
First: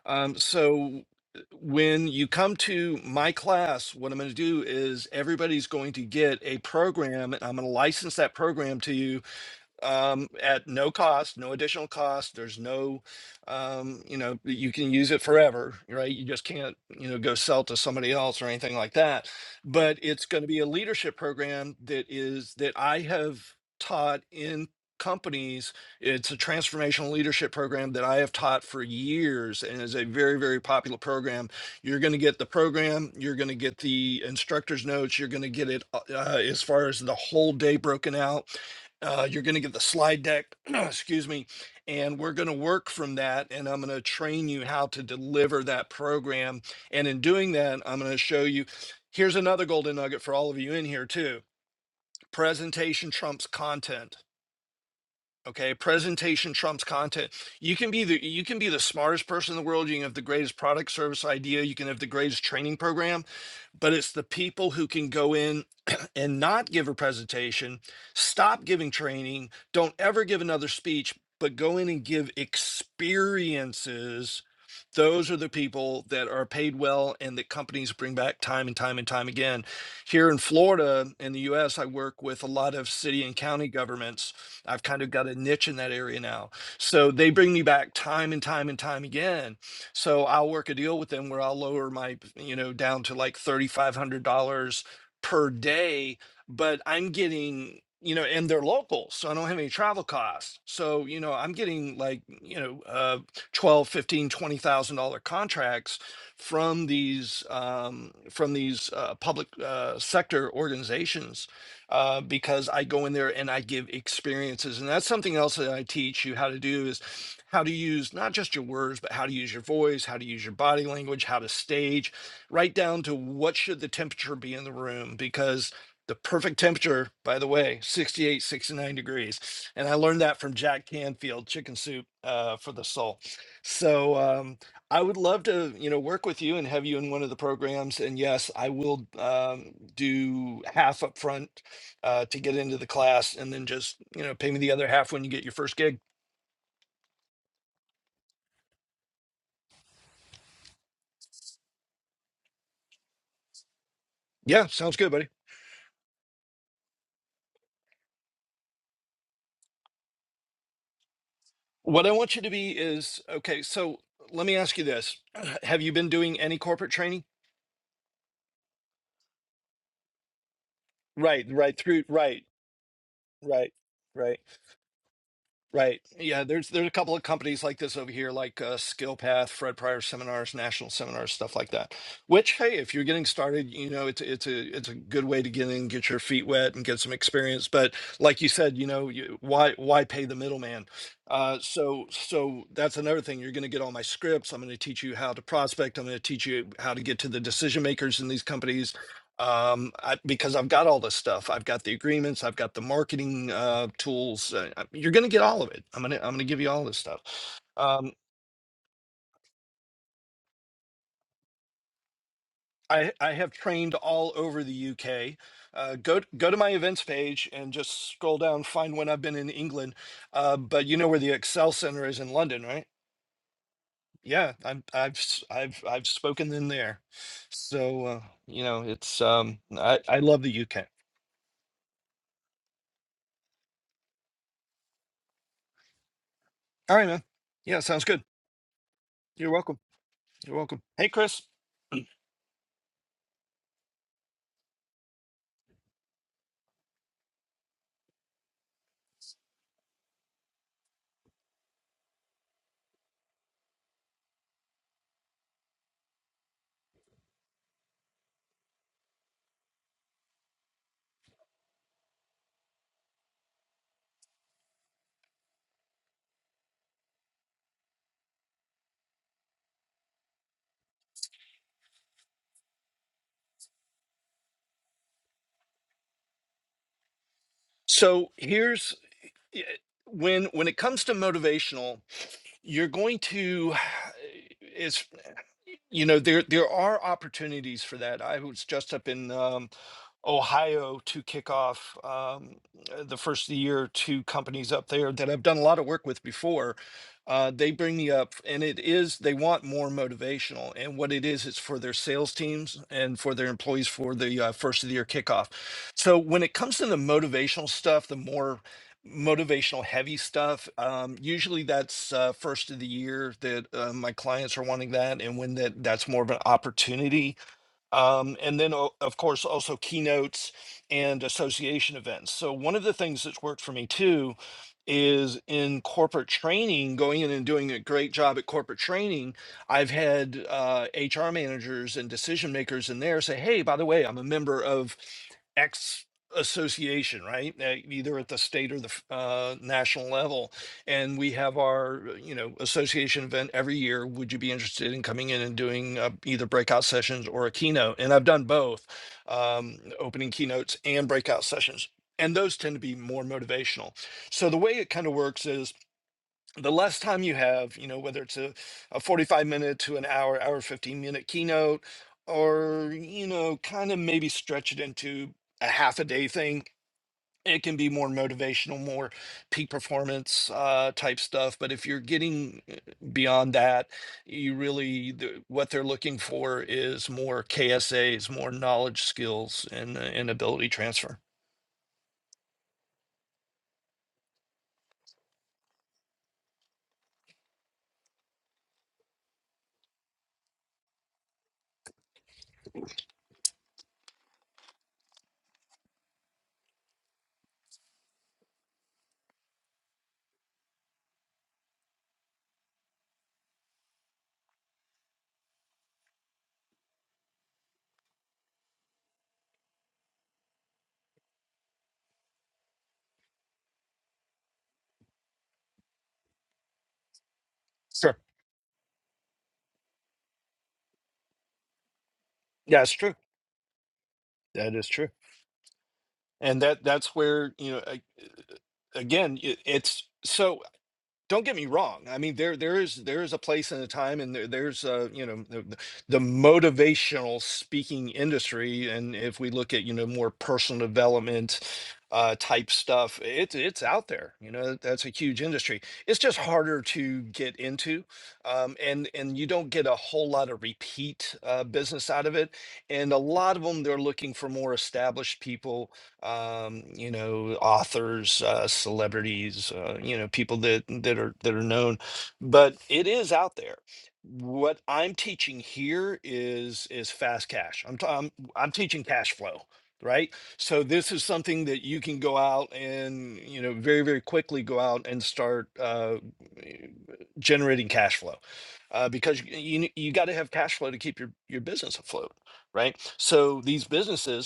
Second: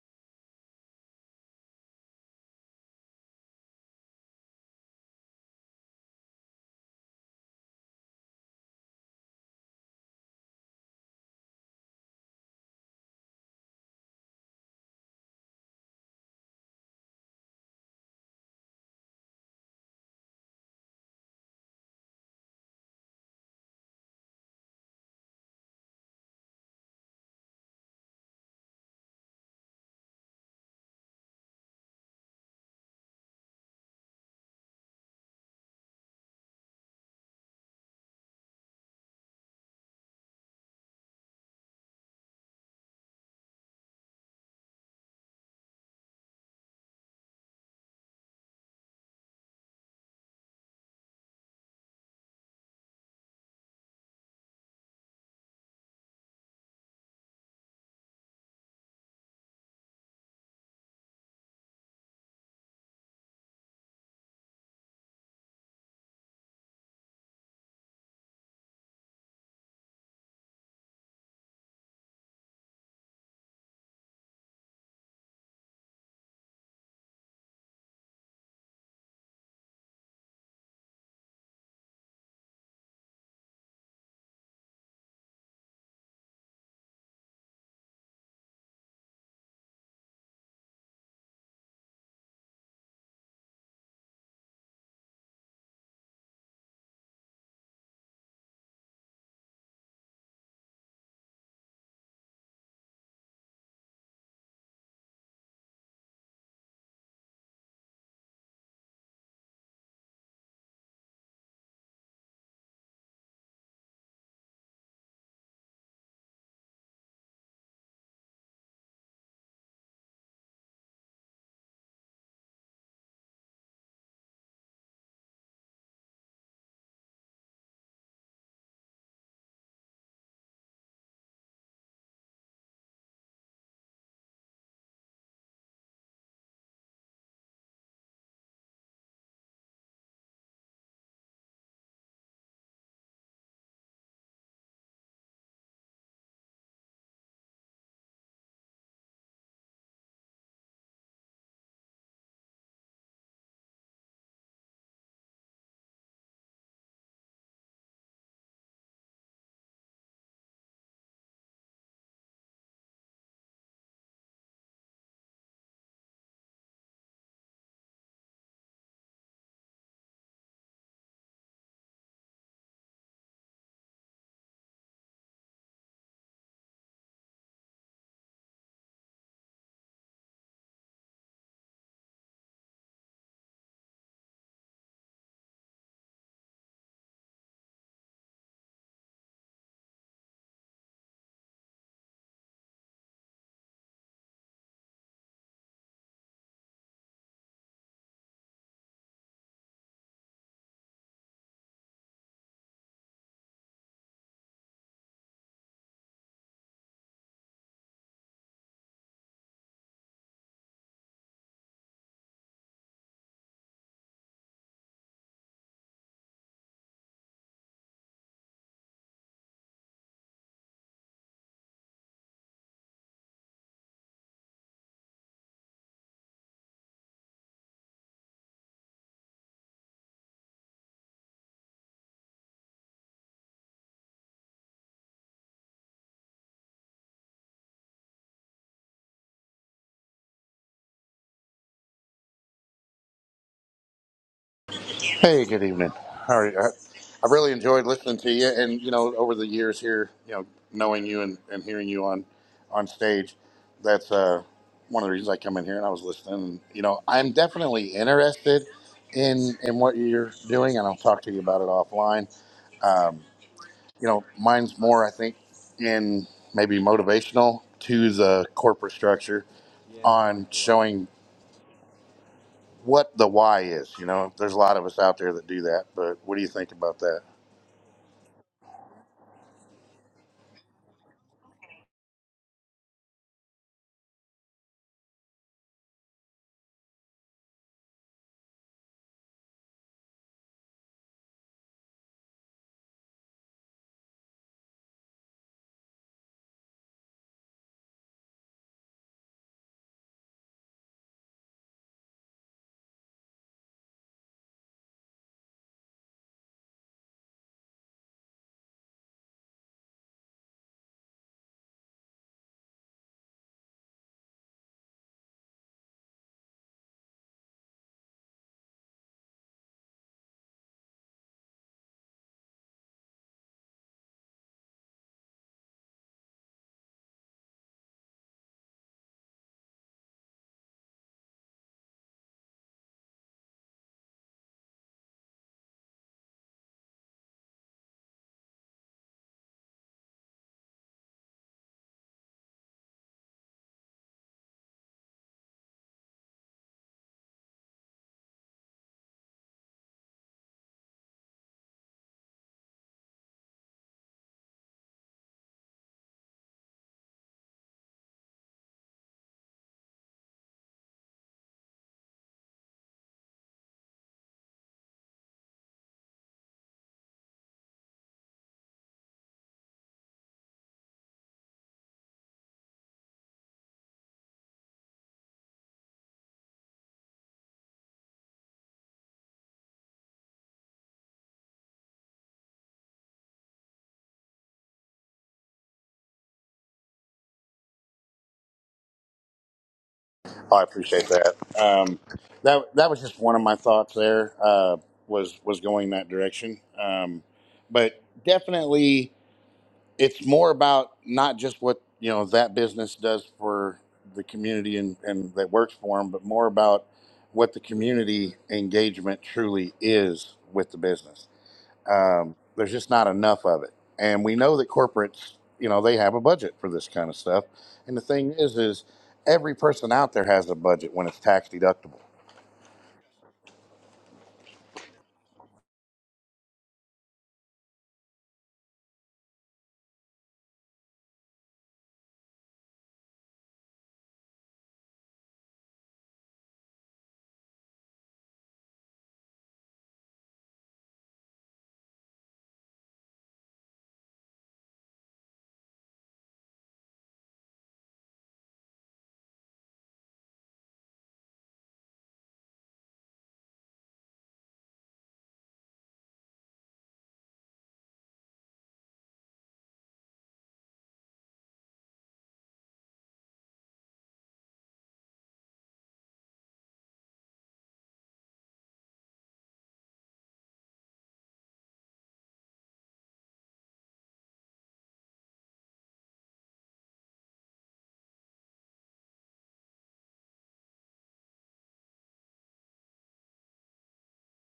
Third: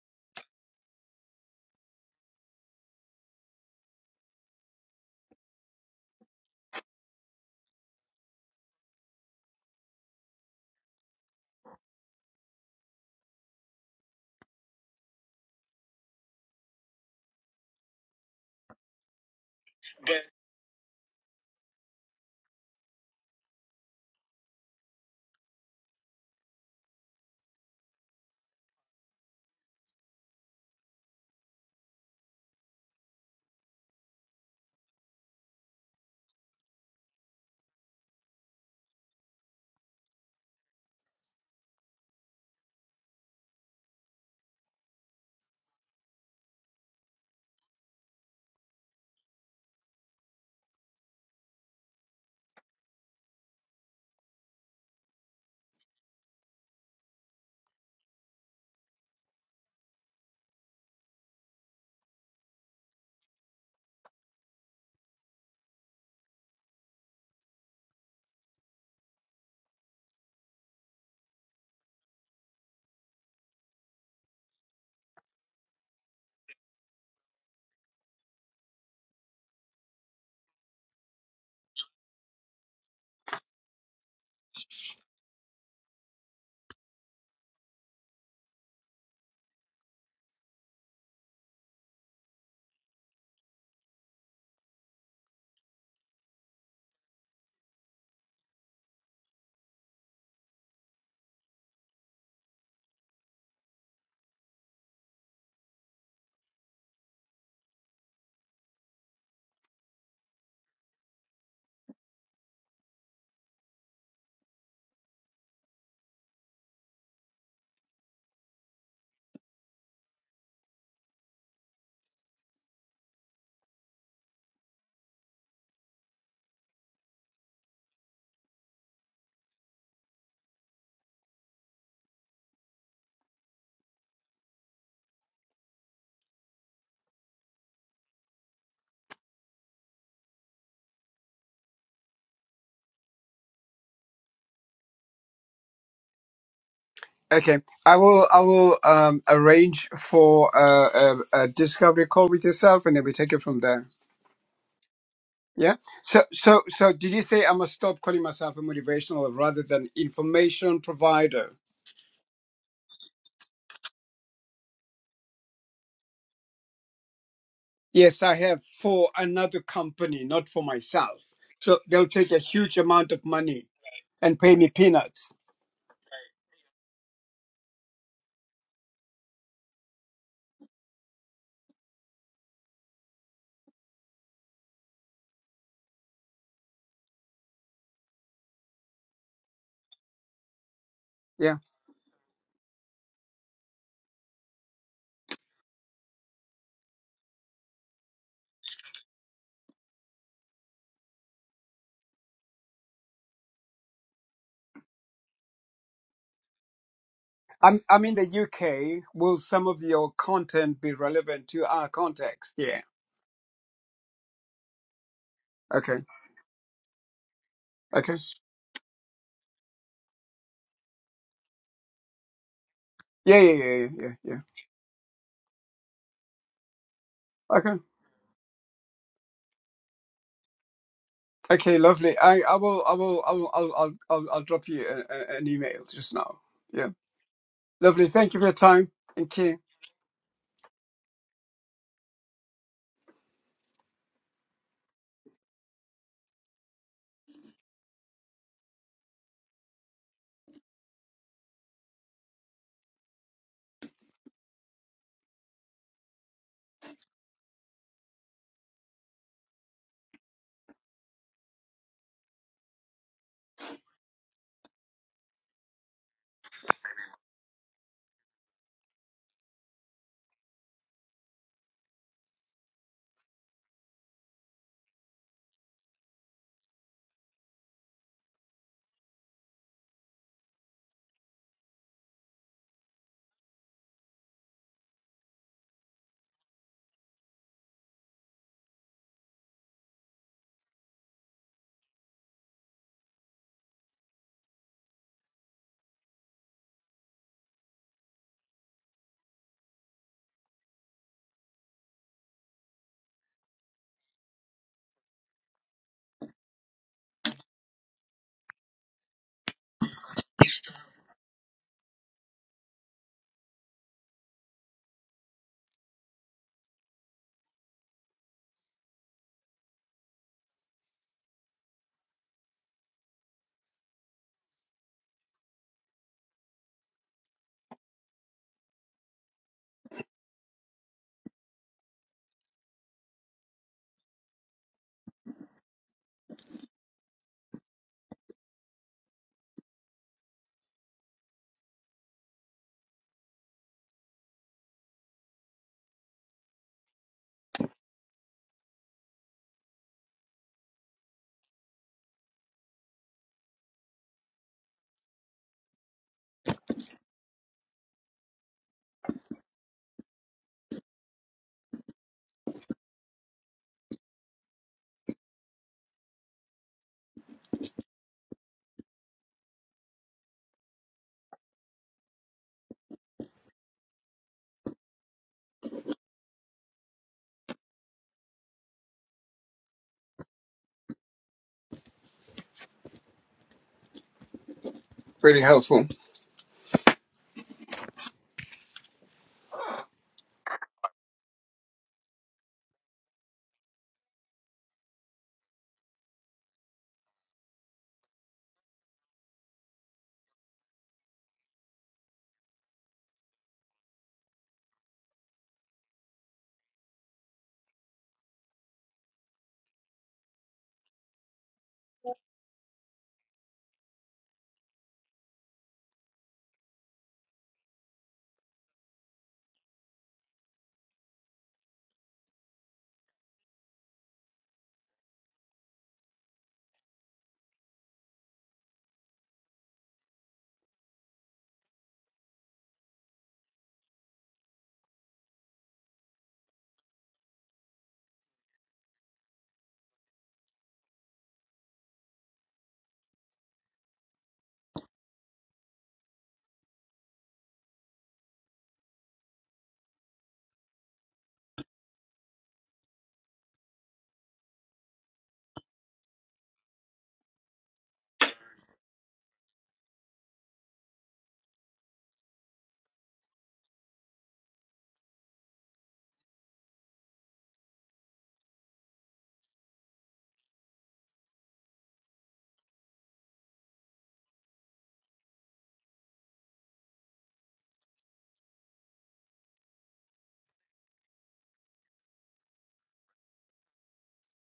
um, so uh, when you come to my class what i'm going to do is everybody's going to get a program and i'm going to license that program to you um, at no cost, no additional cost. There's no, um, you know, you can use it forever, right? You just can't, you know, go sell to somebody else or anything like that. But it's going to be a leadership program that is that I have taught in companies. It's a transformational leadership program that I have taught for years and is a very, very popular program. You're going to get the program, you're going to get the instructor's notes, you're going to get it uh, as far as the whole day broken out uh, you're going to get the slide deck, *clears throat* excuse me, and we're going to work from that. And I'm going to train you how to deliver that program. And in doing that, I'm going to show you. Here's another golden nugget for all of you in here, too presentation trumps content. Okay, presentation trumps content. You can be the you can be the smartest person in the world. You can have the greatest product service idea. You can have the greatest training program but it's the people who can go in *clears throat* and not give a presentation, stop giving training, don't ever give another speech, but go in and give experiences those are the people that are paid well and that companies bring back time and time and time again. Here in Florida, in the US, I work with a lot of city and county governments. I've kind of got a niche in that area now. So they bring me back time and time and time again. So I'll work a deal with them where I'll lower my, you know, down to like $3,500 per day, but I'm getting, you know, and they're local, so I don't have any travel costs. So, you know, I'm getting like, you know, uh twelve, fifteen, twenty thousand dollar contracts from these um, from these uh, public uh, sector organizations uh, because I go in there and I give experiences, and that's something else that I teach you how to do is how to use not just your words, but how to use your voice, how to use your body language, how to stage, right down to what should the temperature be in the room because the perfect temperature by the way 68, 69 degrees and i learned that from jack canfield chicken soup uh, for the soul so um, I would love to, you know, work with you and have you in one of the programs. And yes, I will um, do half up front uh, to get into the class, and then just, you know, pay me the other half when you get your first gig. Okay, I will. I will um, arrange for a, a, a discovery call with yourself, and then we take it from there. Yeah, sounds good, buddy. Yeah. So, so, so, did you say I must stop calling myself a motivational rather than information provider? What I want you to be is okay. So let me ask you this: *clears throat* Have you been doing any corporate training? Yes, I have for another company, not for myself. Right, right, So through, they'll take a right, huge amount of money right, right. and pay me peanuts. Right. Yeah, there's there's a couple of companies like this over here, like uh, SkillPath, Fred Pryor seminars, national seminars, stuff like that. Which, hey, if you're getting started, you know it's it's a it's a good way to get in, get your feet wet, and get some experience. But like you said, you know, you, why why pay the middleman? Yeah. Uh, so so that's another thing. You're going to get all my scripts. I'm going to teach you how to prospect. I'm going to teach you how to get to the decision makers in these companies um I, because i've got all this stuff i've got the agreements i've got the marketing uh tools uh, uh, you're gonna get all of it i'm gonna i'm gonna give you all this stuff I'm. I'm um in the UK. Will some of your content be relevant to our context? Yeah. i i have trained all over the uk Okay. uh go t- go to my events page and just Okay. scroll down find when i've been in england uh but you know where the excel center is in london right Yeah, yeah, yeah, yeah, yeah. yeah. yeah i'm i've s- i've i've spoken in there Okay. so uh you know it's um i i love the uk Okay, lovely. I, I will, I will, I will, I'll, I'll, I'll, I'll drop you a, a, an email just now. Yeah. all right man yeah sounds Lovely. good Thank you for your time. Thank you're you. welcome you're welcome hey chris Hey, good evening. How are you? I, I really enjoyed listening to you, and you know, over the years here, you know, knowing you and, and hearing you on on stage, that's uh, one of the reasons I come in here. And I was listening. And, you know, I'm definitely interested in in what you're doing, and I'll talk to you about it offline you know, mine's more, I think, in maybe motivational to the corporate structure on showing what the why is. You know, there's a lot of us out there that do that, but what do you think about that? So here's eh, when when it comes to motivational, you're going to eh, is you know there there are opportunities for that. I was just up in um, Ohio to kick off um, uh, the first of the year two companies up there that I've done a lot of work with before. Uh, they bring me up, and it is they want more motivational. And what it is, it's for their sales teams and for their employees for the uh, first of the year kickoff. So when it comes to the motivational stuff, the more motivational heavy stuff um, usually that's uh, first of the year that uh, my clients are wanting that and when that that's more of an opportunity um, and then, o- of course, also keynotes and association events. So, one of the things that's worked for me too is in corporate training, going in and doing a great job at corporate training. I've had uh, HR managers and decision makers in there say, Hey, by the way, I'm a member of X association, right? Uh, Either at the state or the f- uh, national level and we have our uh, you know association event every year would you be interested in coming in and doing uh, either breakout sessions or a keynote and i've done both um, opening keynotes and breakout sessions and those tend to be more motivational so the way it kind of works is the less time you have you know whether it's a, a 45 minute to an hour hour 15 minute keynote or you know kind of maybe stretch it into a half a day thing it can be more motivational, more peak performance uh, type stuff. But if you're getting uh, beyond that, you really the, what they're looking for is more KSAs, more knowledge, skills, and uh, and ability transfer. Very helpful. I'm Oh, I appreciate that. Um, that that was just one of my thoughts there. Uh, was was going that direction, um, but definitely. it's more about not just what you know that business does for the community and, and that works for them, but more about what the community engagement truly is with the business. Um, there's just not enough of it, and we know that corporates, you know, they have a budget for this kind of stuff. And the Sure, thing is, is every person out there has a budget when it's tax deductible. yeah, it's true. That is true, and that that's where you know I, again it, it's so. don't get me wrong. I mean, there there is there is a place and a time, and there, there's uh, you know the, the the motivational speaking industry, and if we look at you know more personal development uh, type stuff, it's it's out there. You know, that's a huge industry. It's just harder to get into, um, and and you don't get a whole lot of repeat uh, business out of it. And a lot of them, they're looking for more established people um, you know, authors, uh, celebrities, uh, you know, people that that are that are known, but it is out there. What I'm teaching here is is fast cash. I'm t- I'm, I'm teaching cash flow, right? So this is something that you can go out and you know very very quickly go out and start uh, generating cash flow uh, because you you, you got to have cash flow to keep your your business afloat, right? So these businesses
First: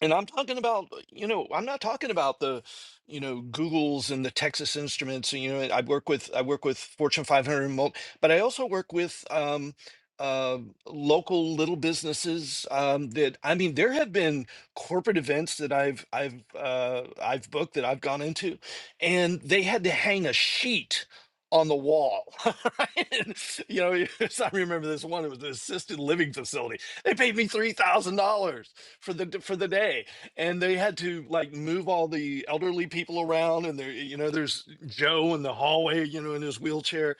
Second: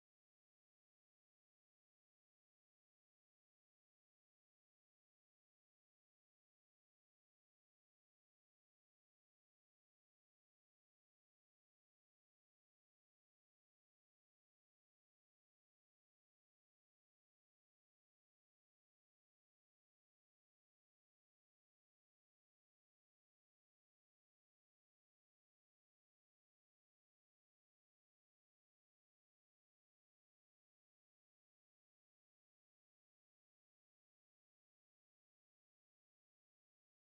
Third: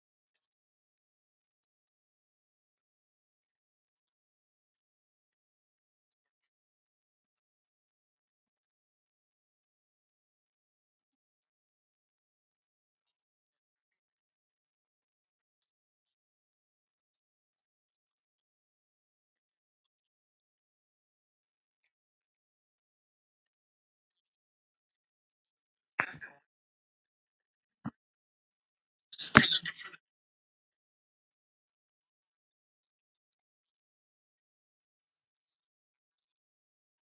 and I'm talking about, uh, you know, I'm not talking about the, you know, Googles and the Texas Instruments. You know, I work with I work with Fortune 500, mul- but I also work with um, uh, local little businesses. Um, that I mean, there have been corporate events that I've I've uh, I've booked that I've gone into, and they had to hang a sheet on the wall. *laughs* right? And, you know, *laughs* I remember this one. It was an assisted living facility. They paid me three thousand dollars for the for the day and they had to like move all the elderly people around and there you know there's joe in the hallway you know in his wheelchair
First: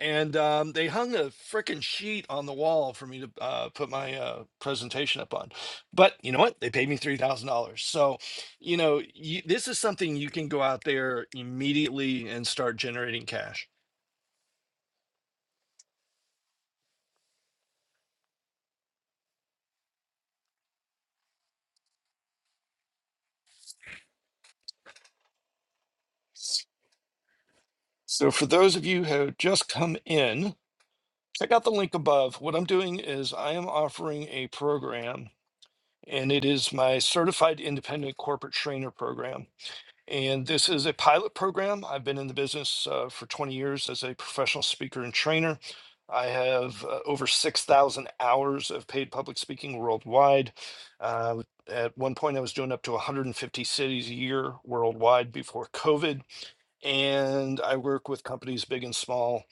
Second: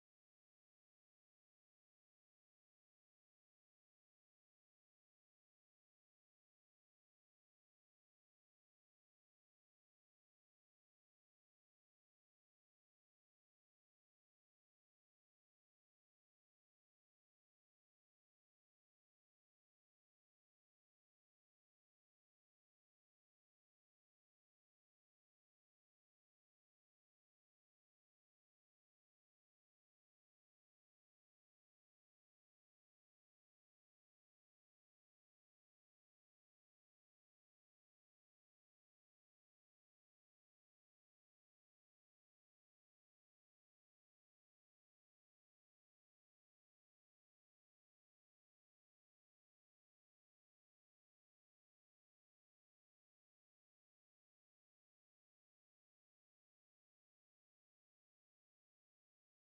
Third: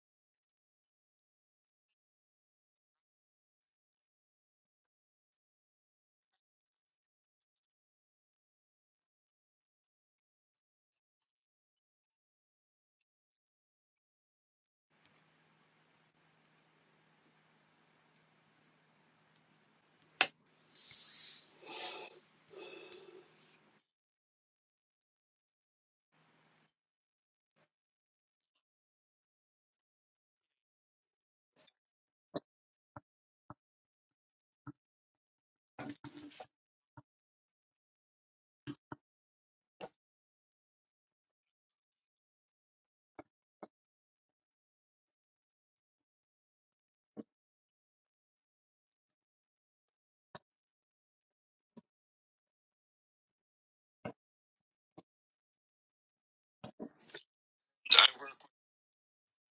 and um, they hung a freaking sheet on the wall for me to uh, put my uh, presentation up on but you know what they paid me $3000 so you know you, this is something you can go out there immediately and start generating cash so for those of you who have just come in check out the link above what i'm doing is i am offering a program and it is my certified independent corporate trainer program. And this is a pilot program. I've been in the business uh, for 20 years as a professional speaker and trainer. I have uh, over 6,000 hours of paid public speaking worldwide. Uh, at one point, I was doing up to 150 cities a year worldwide before COVID and I work with companies big and small,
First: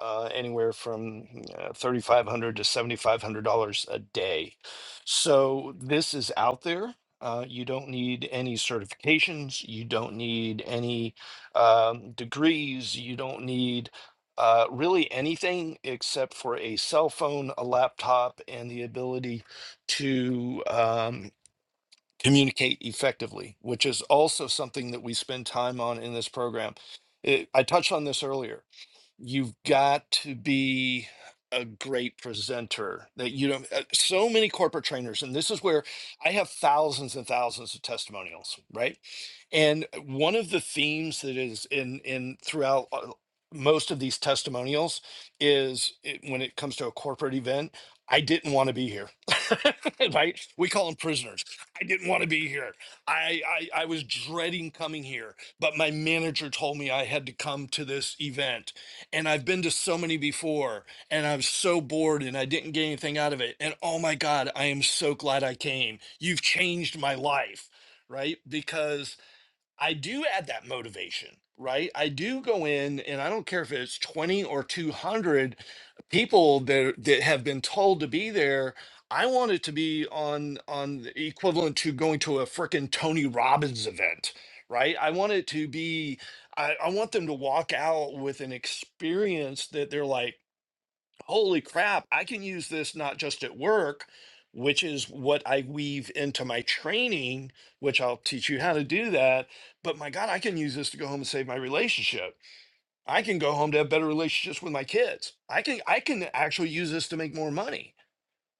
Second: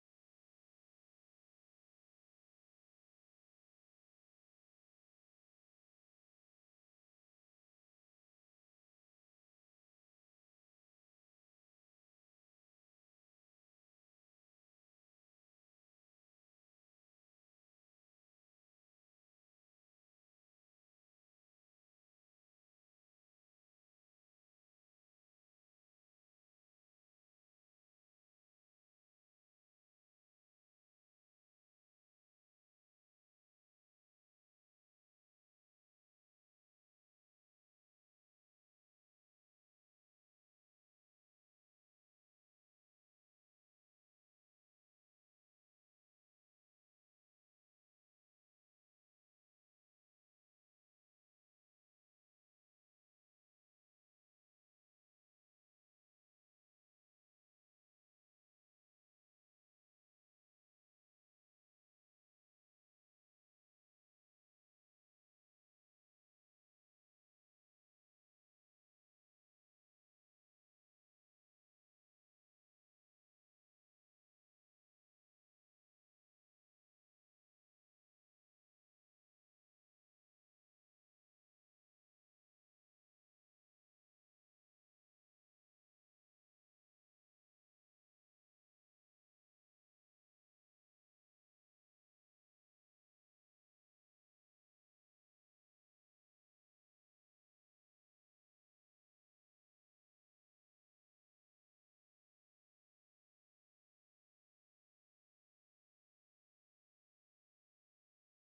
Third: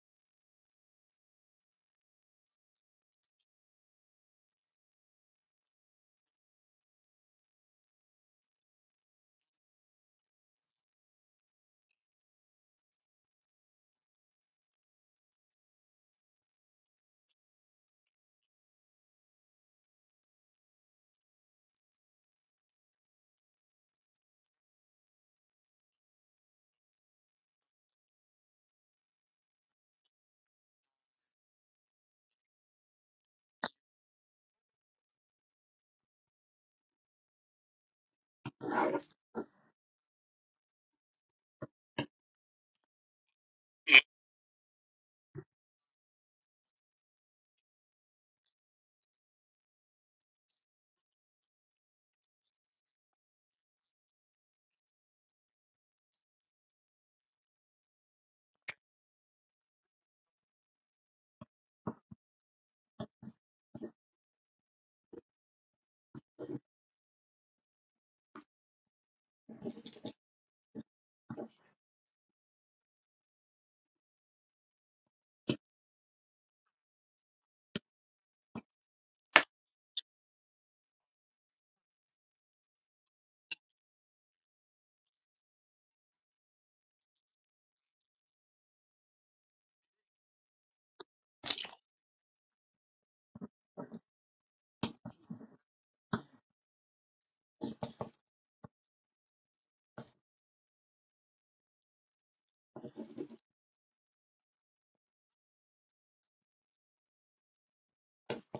uh, anywhere from mm, uh, thirty-five hundred to seventy-five hundred dollars a day. So this is out there. Uh, you don't need any certifications. You don't need any um, degrees. You don't need uh, really anything except for a cell phone, a laptop, and the ability to um, communicate effectively, which is also something that we spend time on in this program. It, I touched on this earlier you've got to be a great presenter that you don't uh, so many corporate trainers and this is where i have thousands and thousands of testimonials right and one of the themes that is in in throughout uh, most of these testimonials is it, when it comes to a corporate event i didn't want to be here *laughs* right we call them prisoners i didn't want to be here I, I i was dreading coming here but my manager told me i had to come to this event and I've been to so many before and I'm so bored and I didn't get anything out of it. And oh my God, I am so glad I came. You've changed my life, right? Because I do add that motivation, right? I do go in and I don't care if it's 20 or 200 people that that have been told to be there. I want it to be on on the equivalent to going to a frickin' Tony Robbins event, right? I want it to be I, I want them to walk out with an experience that they're like holy crap, I can use this not just at work, which is what I weave into my training, which I'll teach you how to do that. But my God, I can use this to go home and save my relationship. I can go home to have better relationships with my kids. I can I can actually use this to make more money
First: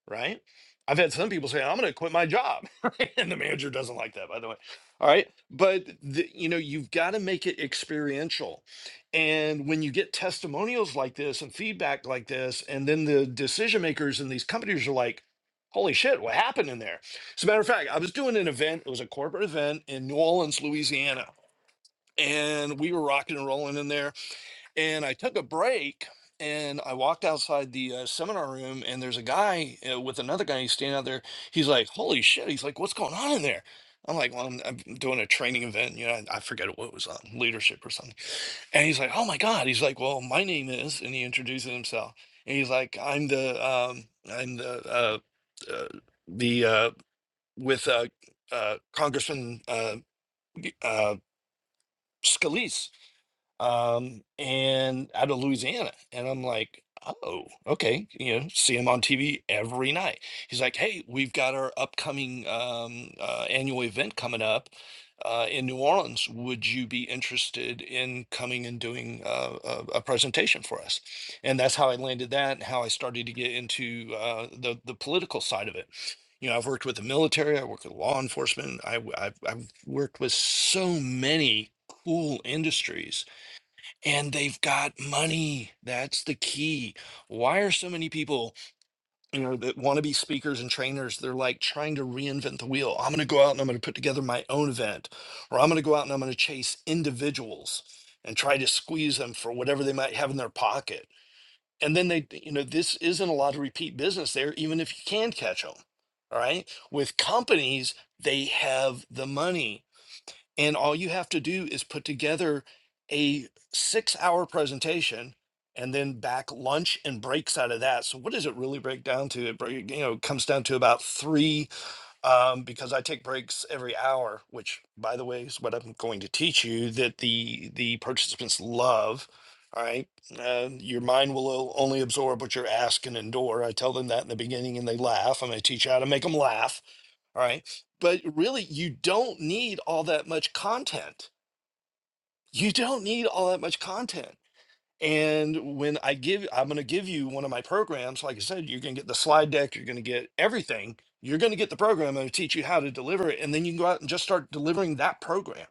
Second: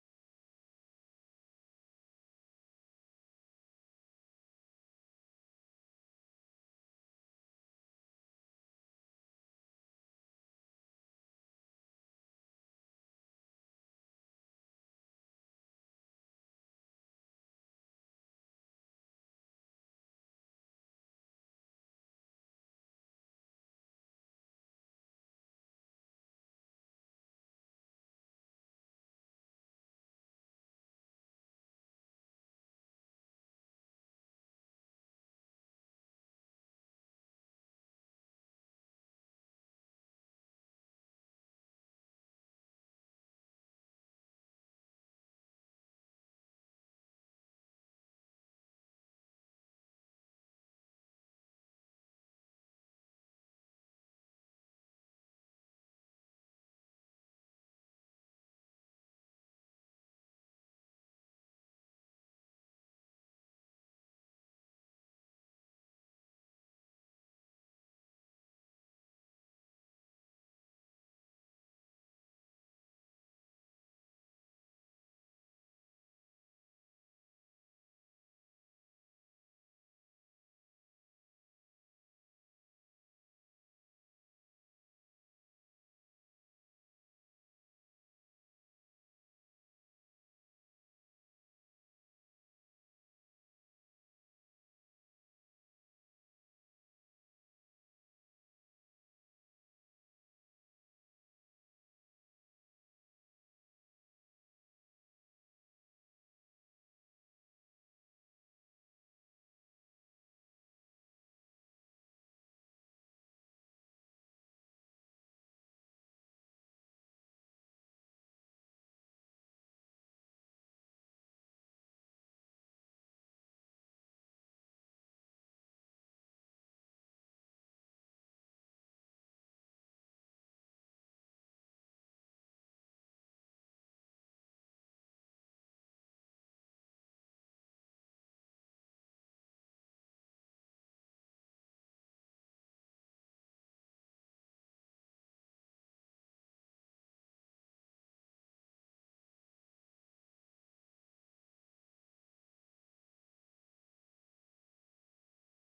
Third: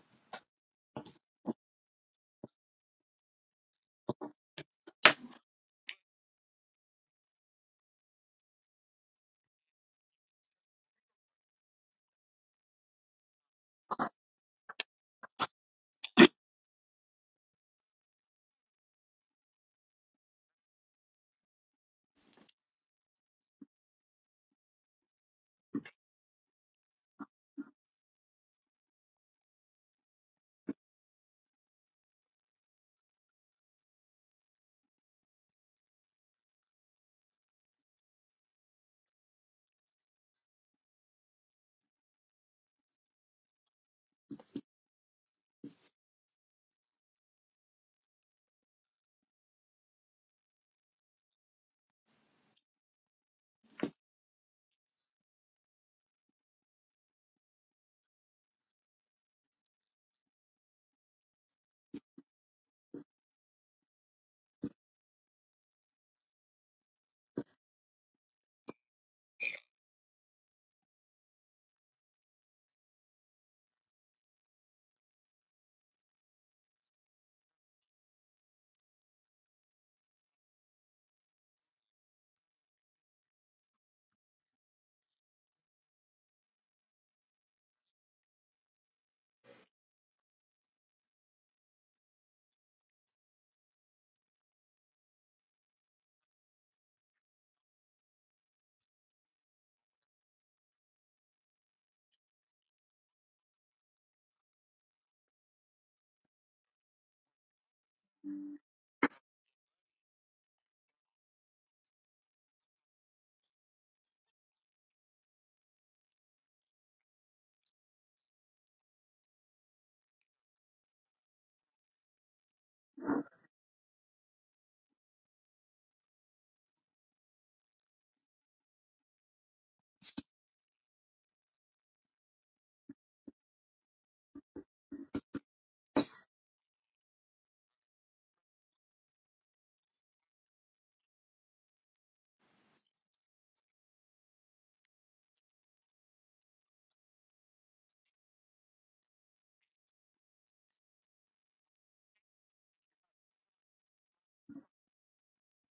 right? I've had some people say, "I'm going to quit my job," *laughs* Right? and the manager doesn't like that, by the way. All right, but the, you know, you've got to make it experiential, and when you get testimonials like this and feedback like this, and then the decision makers in these companies are like, "Holy shit, what happened in there?" As a matter of fact, I was doing an event. It was a corporate event in New Orleans, Louisiana, and we were rocking and rolling in there and I took a break and I walked outside the uh, seminar room and there's a guy uh, with another guy he's standing out there. He's like, "Holy shit!" He's like, "What's going on in there?" I'm like, "Well, I'm, I'm doing a training event. You know, I, I forget what it was on leadership or something." And he's like, "Oh my god!" He's like, "Well, my name is," and he introduces himself. And he's like, "I'm the um, I'm the uh, uh, the uh, with uh, uh, Congressman uh, uh, Scalise." um, and out of Louisiana. And I'm like, oh, okay. You know, see him on TV every night. He's like, hey, we've got our upcoming um, uh, annual event coming up uh, in New Orleans. Would you be interested in coming and doing uh, a, a presentation for us? And that's how I landed that and how I started to get into uh, the, the political side of it. You know, I've worked with the military, I work with law enforcement, I, have I've, I've worked with so many cool industries and they've got money. That's the key. Why are so many people, you know, that want to be speakers and trainers, they're like trying to reinvent the wheel. I'm going to go out and I'm going to put together my own event, or I'm going to go out and I'm going to chase individuals and try to squeeze them for whatever they might have in their pocket. And then they, you know, this isn't a lot of repeat business there, even if you can catch them. All right. With companies, they have the money and all you have to do is put together a six hour presentation and then back lunch and breaks out of that. So what does it really break down to? It break, you know it comes down to about three um, because I take breaks every hour, which by the way is what I'm going to teach you that the the participants love. All right, uh, your mind will o- only absorb what you're asking and endure. I tell them that in the beginning, and they laugh. I'm going to teach you how to make them laugh all right. But really, you don't need all that much content. You don't need all that much content. And when I give, I'm going to give you one of my programs. Like I said, you're going to get the slide deck, you're going to get everything. You're going to get the program I'm going to teach you how to deliver it. And then you can go out and just start delivering that program.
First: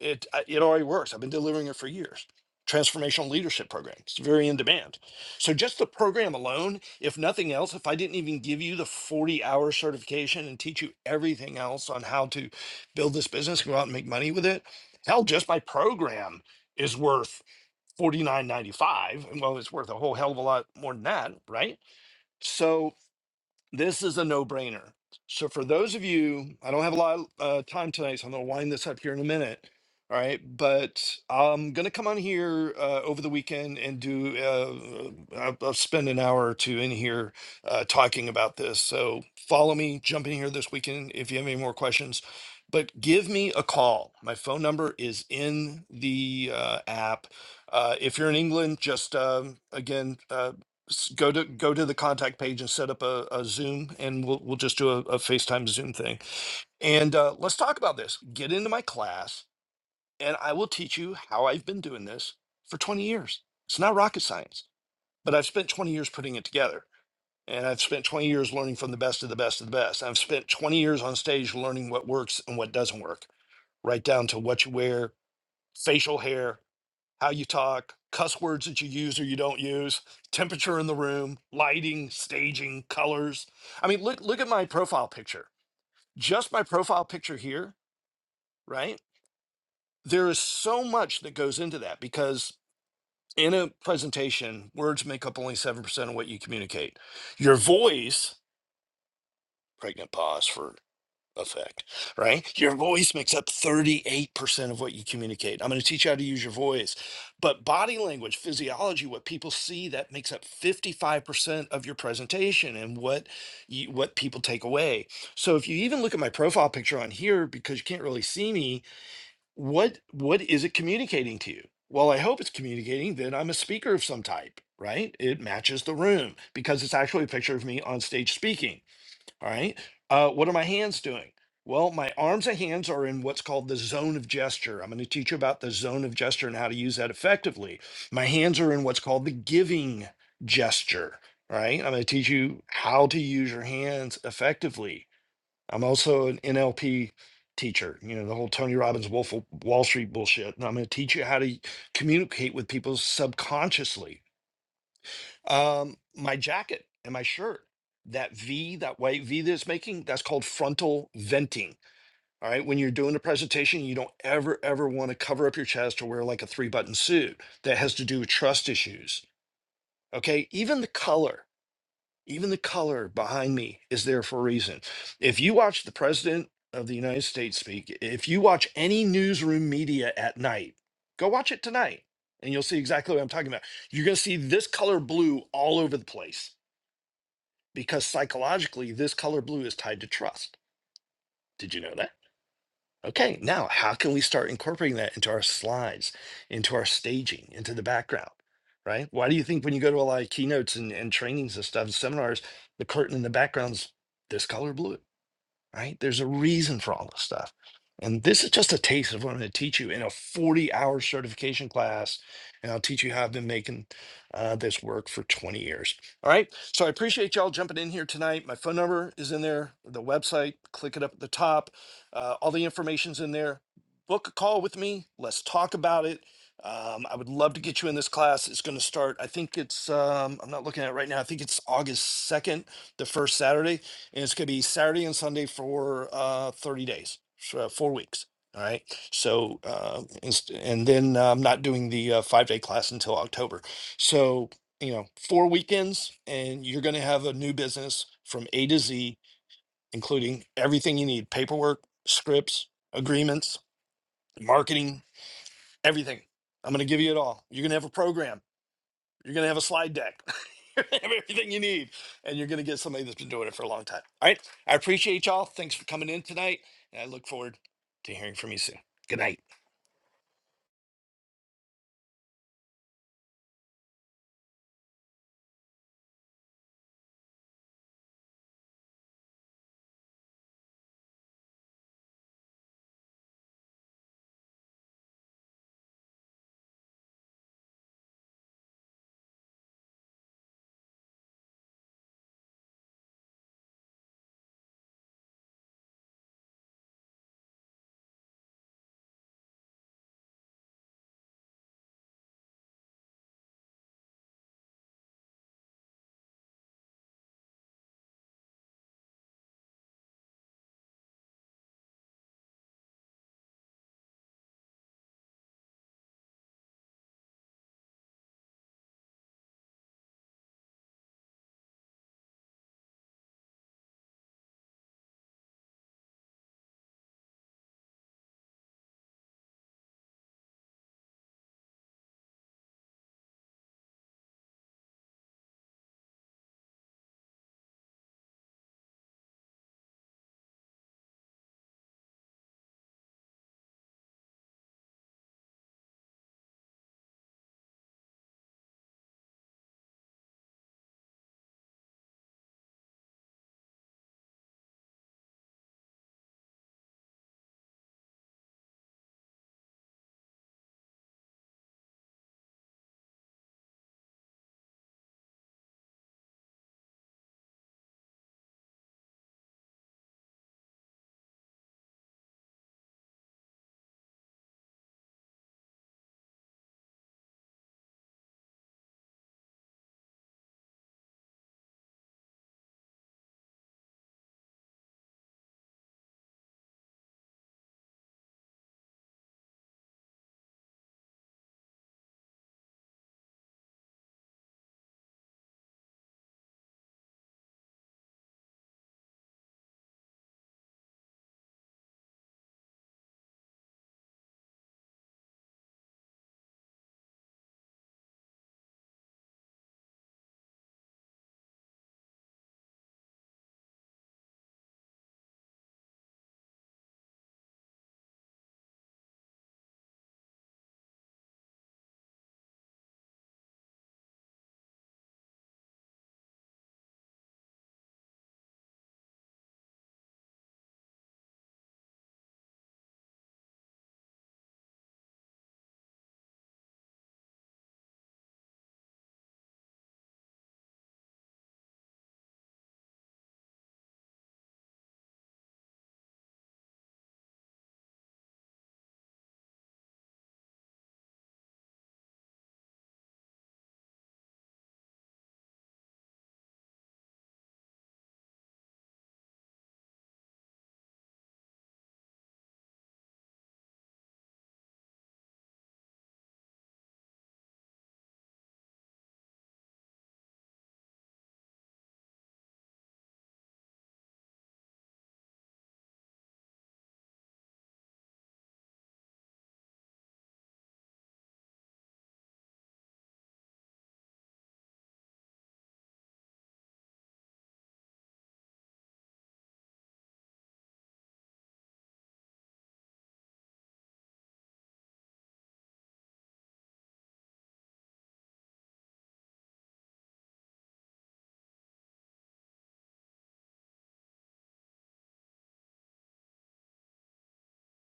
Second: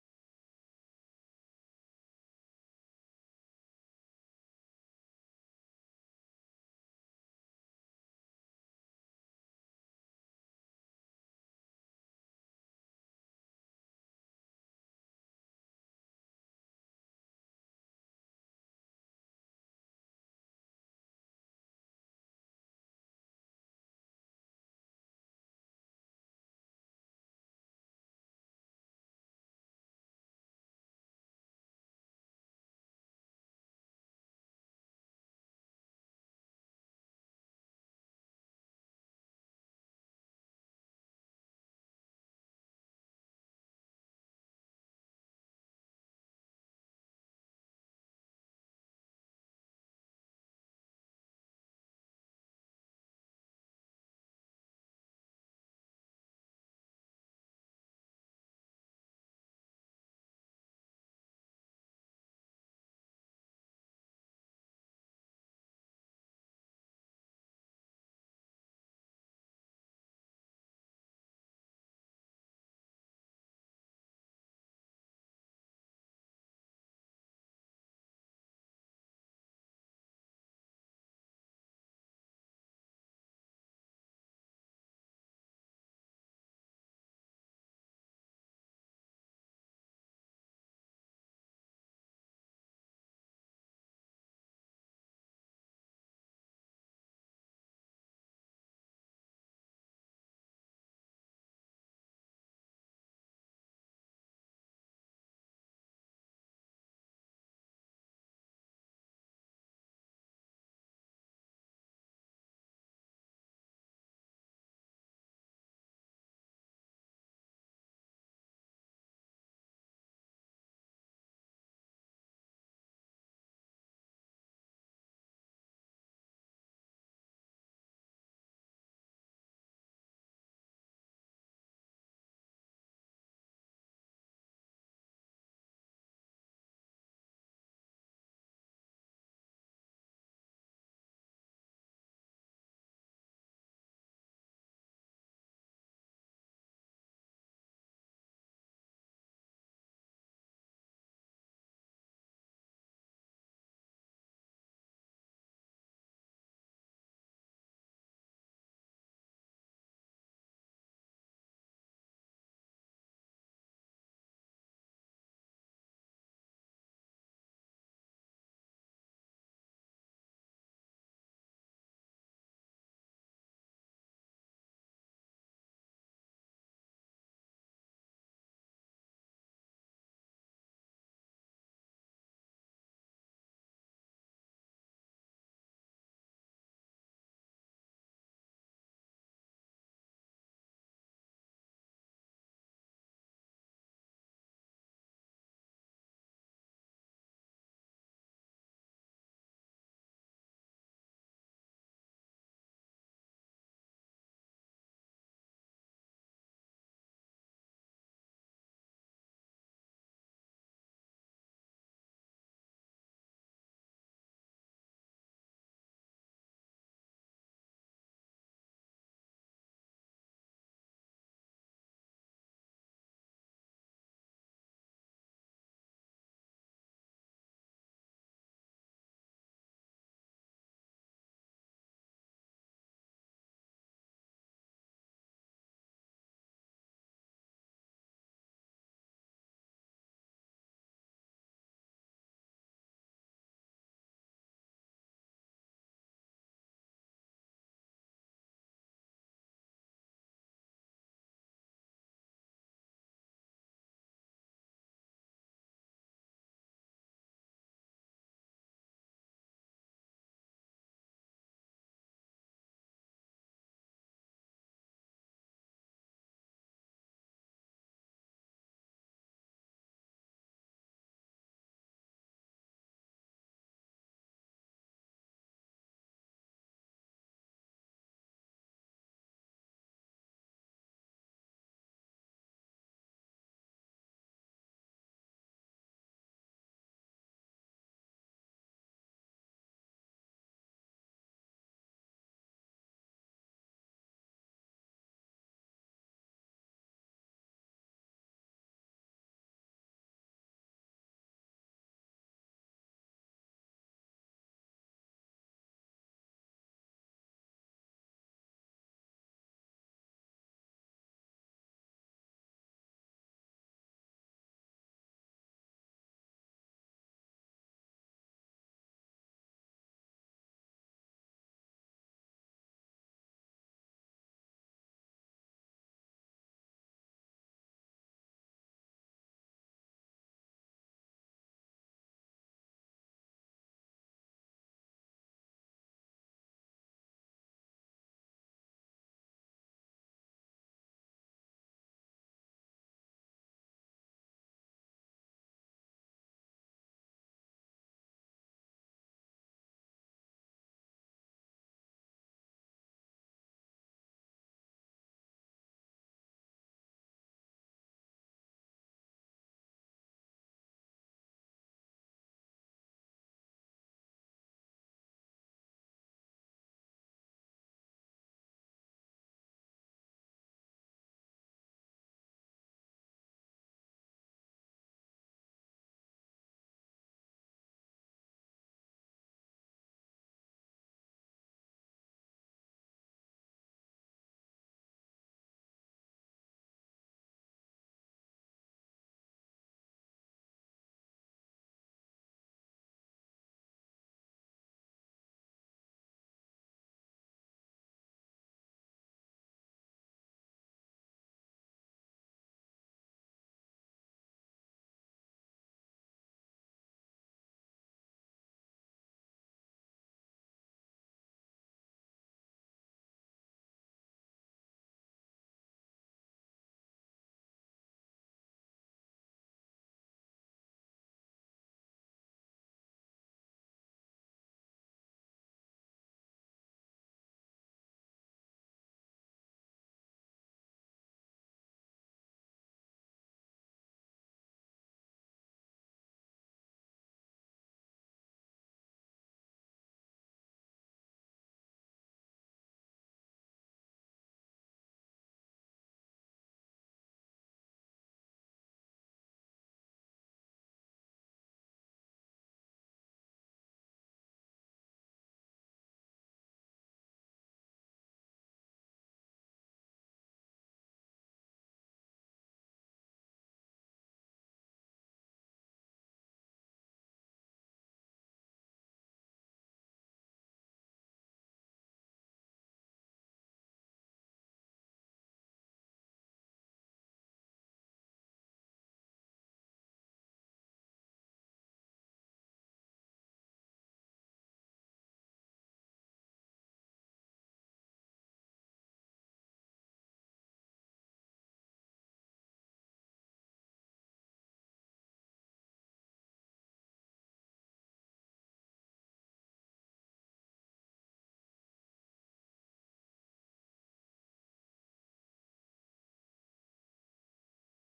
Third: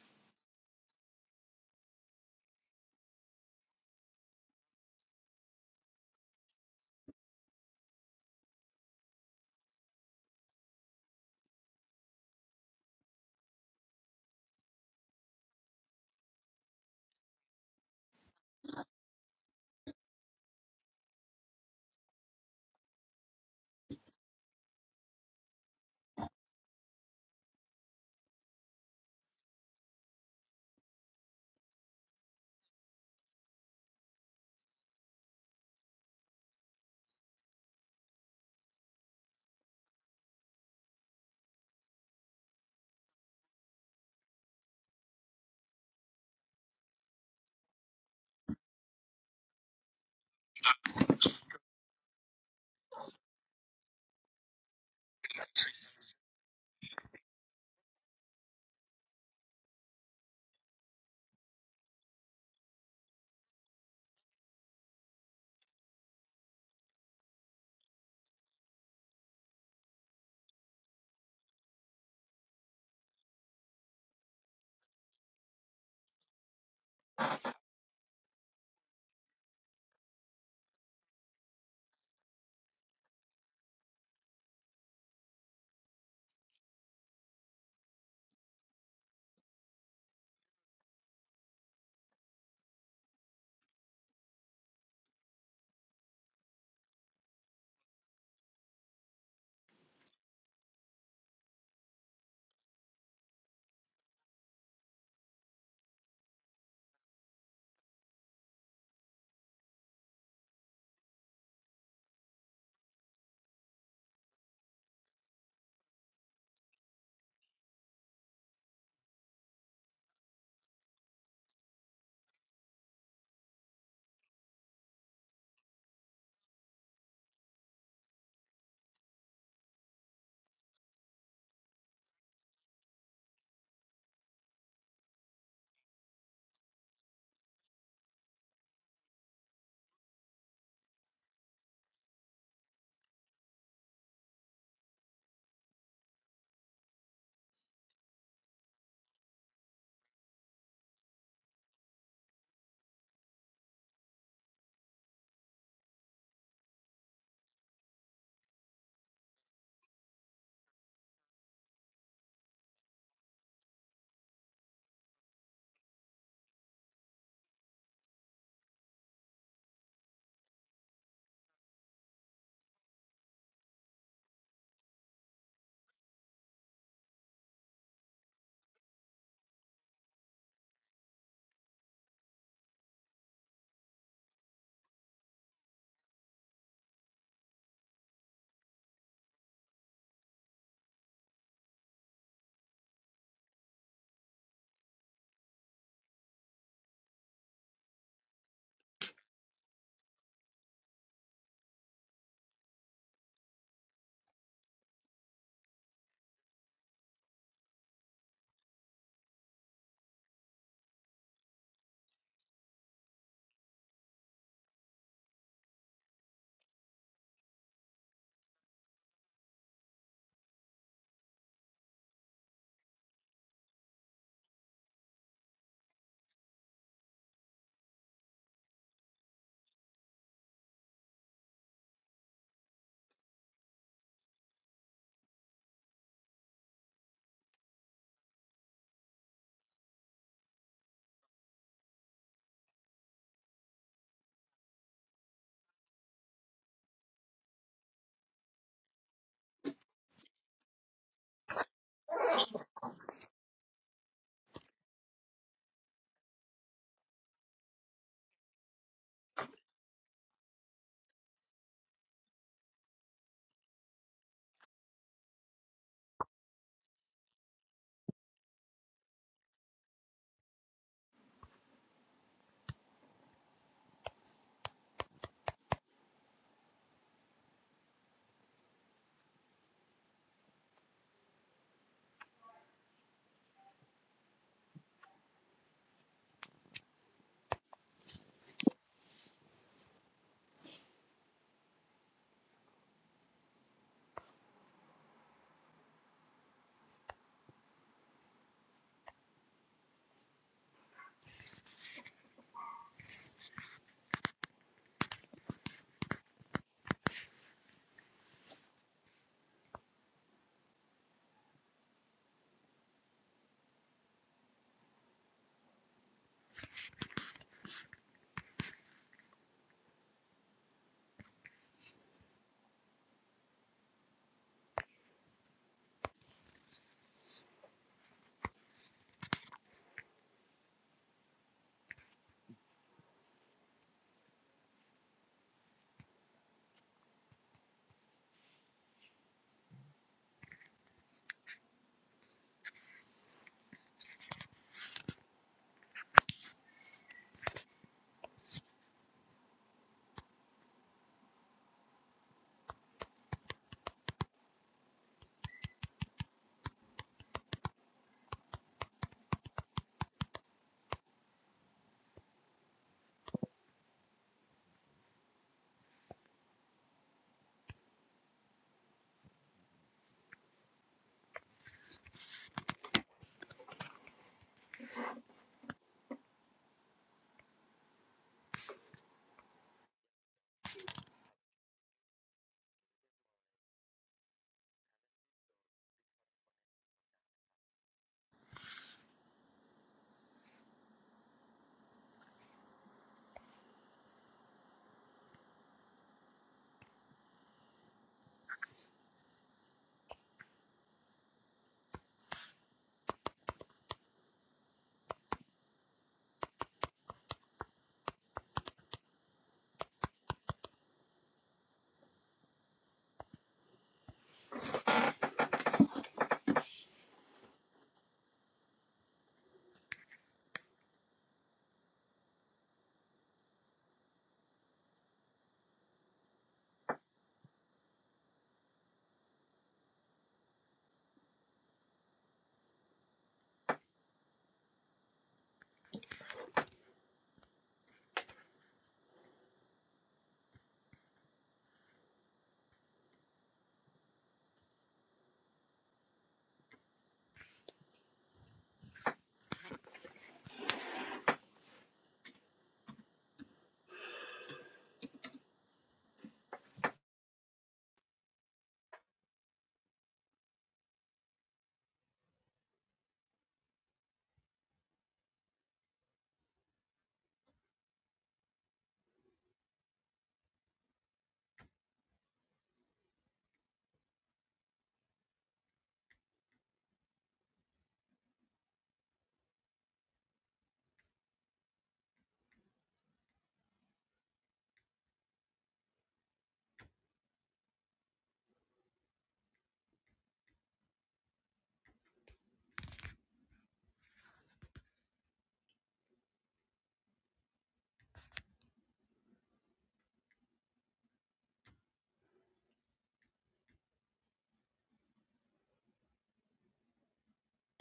It, I- it already works. I've been delivering it for years. Transformational leadership program. It's very in demand. So just the program alone, if nothing else, if I didn't even give you the 40 hour certification and teach you everything else on how to build this business, go out and make money with it, hell, just my program is worth forty nine ninety five. Well, it's worth a whole hell of a lot more than that, right? So this is a no brainer. So, for those of you, I don't have a lot of uh, time tonight, so I'm going to wind this up here in a minute. All right. But I'm going to come on here uh, over the weekend and do, uh, I'll, I'll spend an hour or two in here uh, talking about this. So, follow me, jump in here this weekend if you have any more questions. But give me a call. My phone number is in the uh, app. Uh, if you're in England, just um, again uh, s- go to go to the contact page and set up a, a Zoom, and we'll we'll just do a, a FaceTime Zoom thing. And uh, let's talk about this. Get into my class, and I will teach you how I've been doing this for 20 years. It's not rocket science, but I've spent 20 years putting it together, and I've spent 20 years learning from the best of the best of the best. I've spent 20 years on stage learning what works and what doesn't work, right down to what you wear, facial hair how you talk, cuss words that you use or you don't use, temperature in the room, lighting, staging, colors. I mean, look look at my profile picture. Just my profile picture here, right? There is so much that goes into that because in a presentation, words make up only 7% of what you communicate. Your voice, pregnant pause for effect, right? Your voice makes up 38% of what you communicate. I'm going to teach you how to use your voice. But body language, physiology, what people see that makes up 55% of your presentation and what you, what people take away. So if you even look at my profile picture on here because you can't really see me, what what is it communicating to you? Well, I hope it's communicating that I'm a speaker of some type, right? It matches the room because it's actually a picture of me on stage speaking all right. Uh, what are my hands doing? Well, my arms and hands are in what's called the zone of gesture. I'm going to teach you about the zone of gesture and how to use that effectively. My hands are in what's called the giving gesture, right? I'm going to teach you how to use your hands effectively. I'm also an NLP teacher, you know, the whole Tony Robbins Wolf of Wall Street bullshit. And I'm going to teach you how to communicate with people subconsciously um, my jacket and my shirt, that V, that white V that it's making, that's called frontal venting. All right. When you're doing a presentation, you don't ever, ever want to cover up your chest or wear like a three button suit. That has to do with trust issues. Okay. Even the color, even the color behind me is there for a reason. If you watch the president of the United States speak, if you watch any newsroom media at night, go watch it tonight and you'll see exactly what I'm talking about. You're going to see this color blue all over the place because psychologically this color blue is tied to trust. Did you know that? Okay, now how can we start incorporating that into our slides, into our staging, into the background? Right? Why do you think when you go to a lot of keynotes and, and trainings and stuff, seminars, the curtain in the background's this color blue? right? There's a reason for all this stuff. And this is just a taste of what I'm going to teach you in a 40 hour certification class. And I'll teach you how I've been making uh, this work for 20 years. All right. So I appreciate y'all jumping in here tonight. My phone number is in there, the website, click it up at the top. Uh, all the information's in there. Book a call with me. Let's talk about it. Um, I would love to get you in this class. It's going to start, I think it's, um, I'm not looking at it right now. I think it's August 2nd, the first Saturday and it's going to be Saturday and Sunday for uh, 30 days, so, uh, four weeks. All right. So, uh, inst- and then uh, I'm not doing the uh, five day class until October. So, you know, four weekends, and you're going to have a new business from A to Z, including everything you need paperwork, scripts, agreements, marketing, everything. I'm going to give you it all. You're going to have a program. You're going to have a slide deck. *laughs* You're gonna have everything you need, and you're going to get somebody that's been doing it for a long time. All right. I appreciate y'all. Thanks for coming in tonight, and I look forward to hearing from you soon. Good night.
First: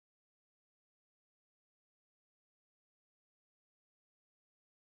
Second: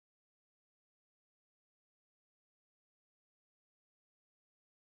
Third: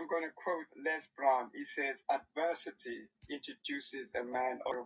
going to quote Les Brown. He says, "Adversity introduces a man." Or-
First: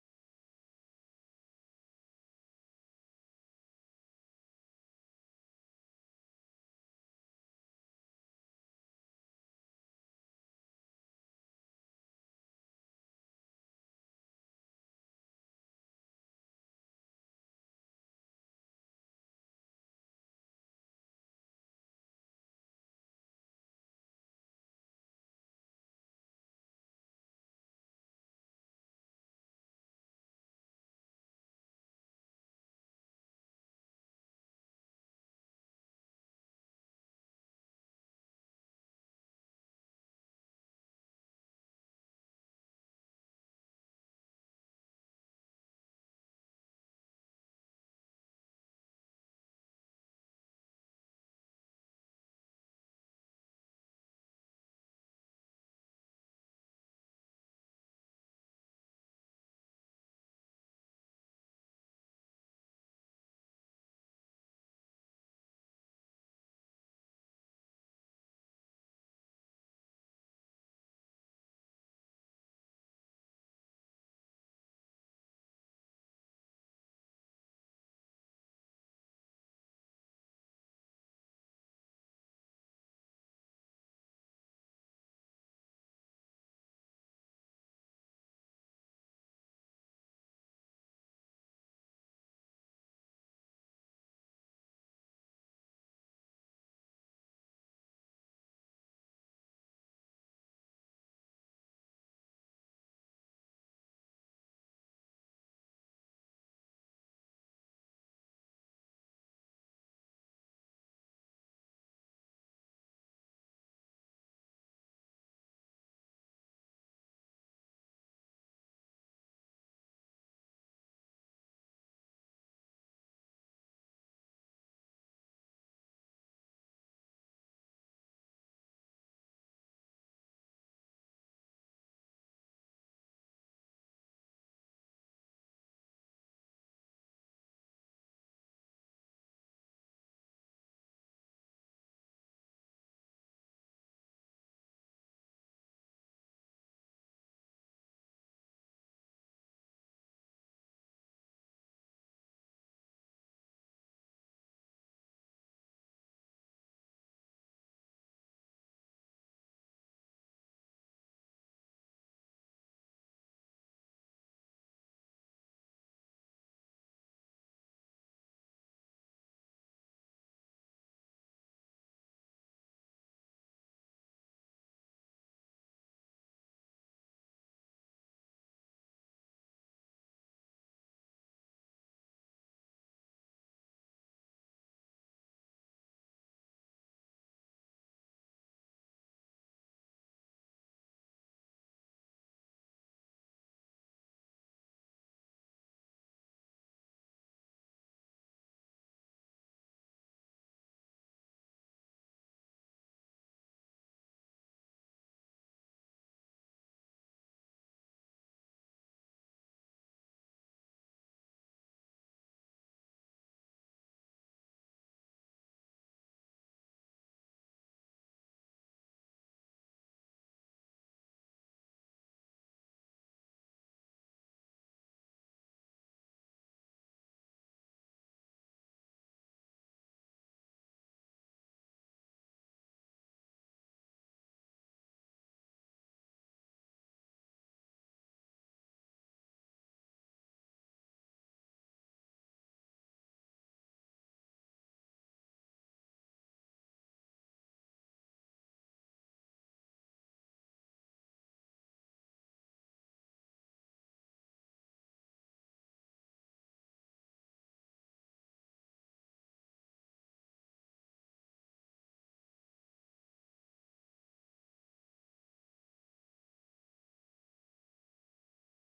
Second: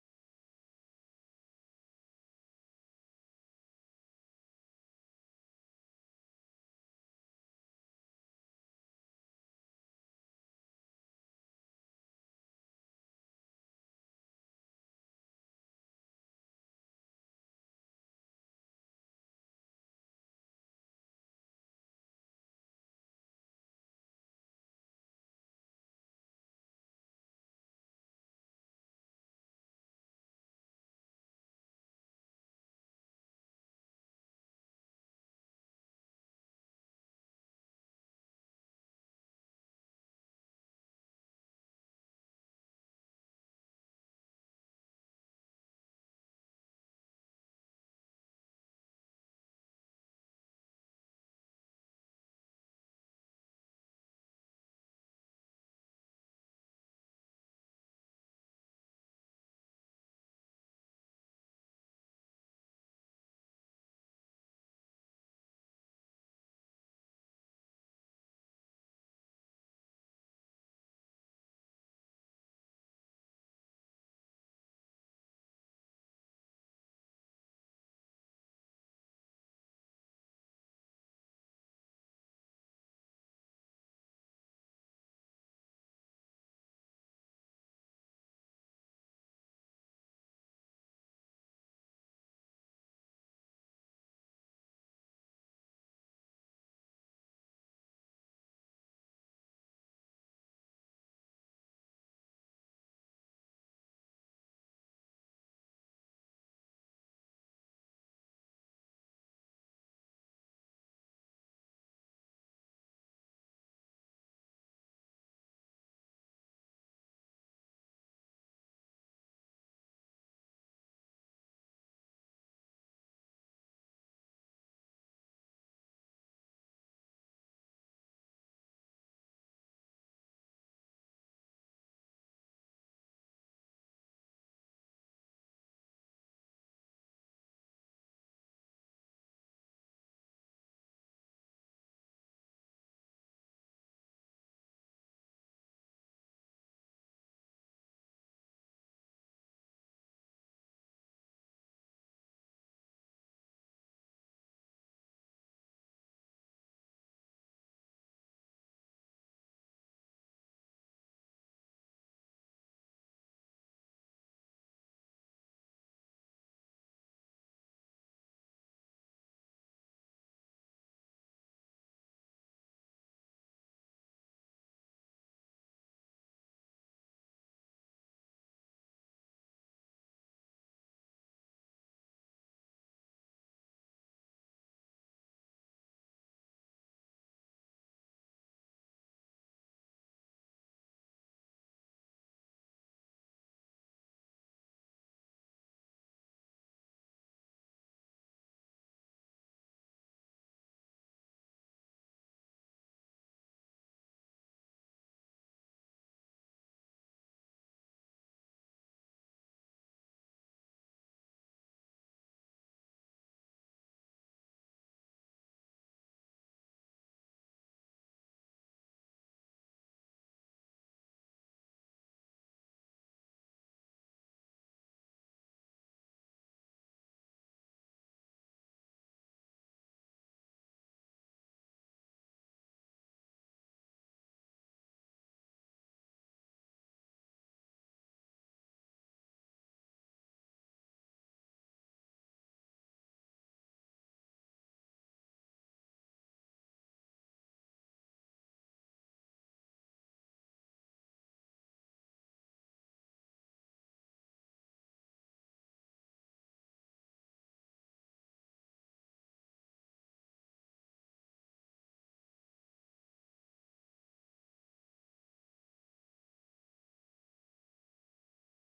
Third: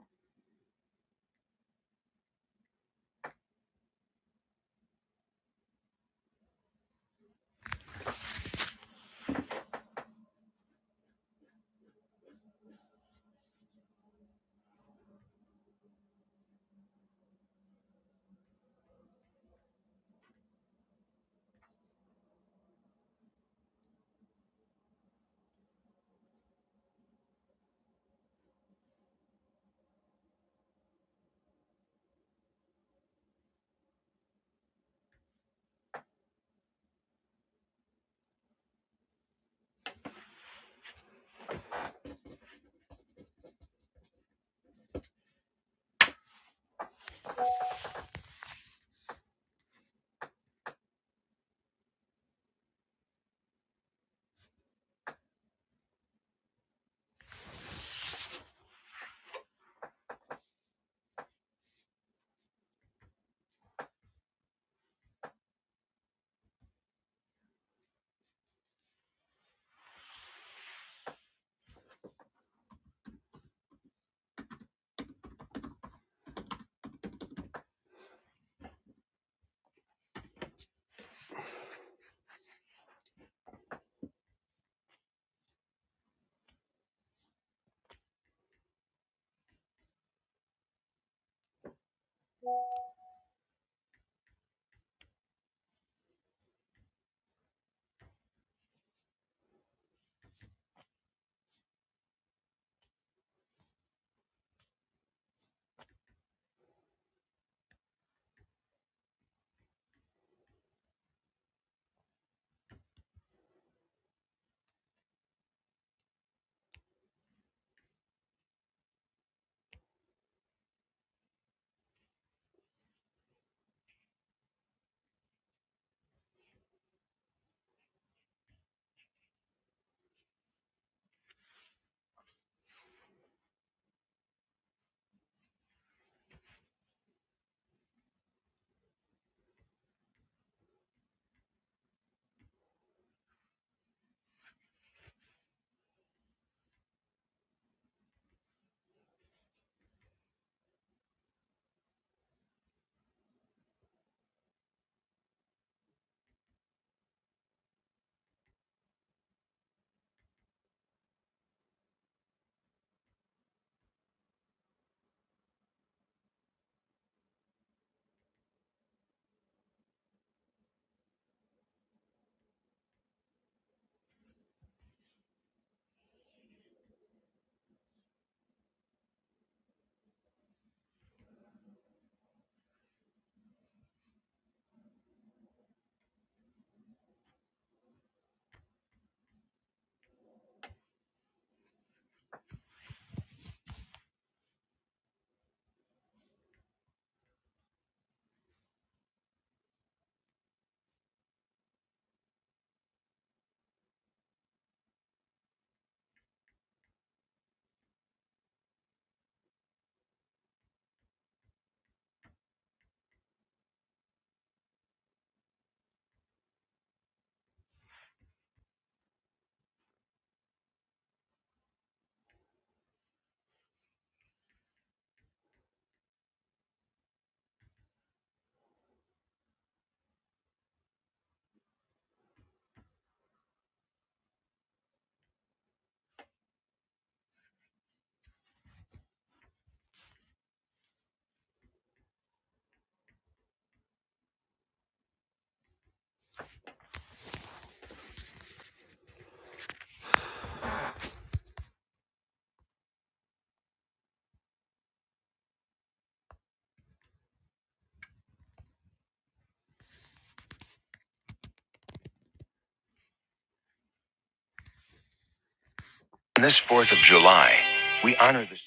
On this Fourth of July, we honor the.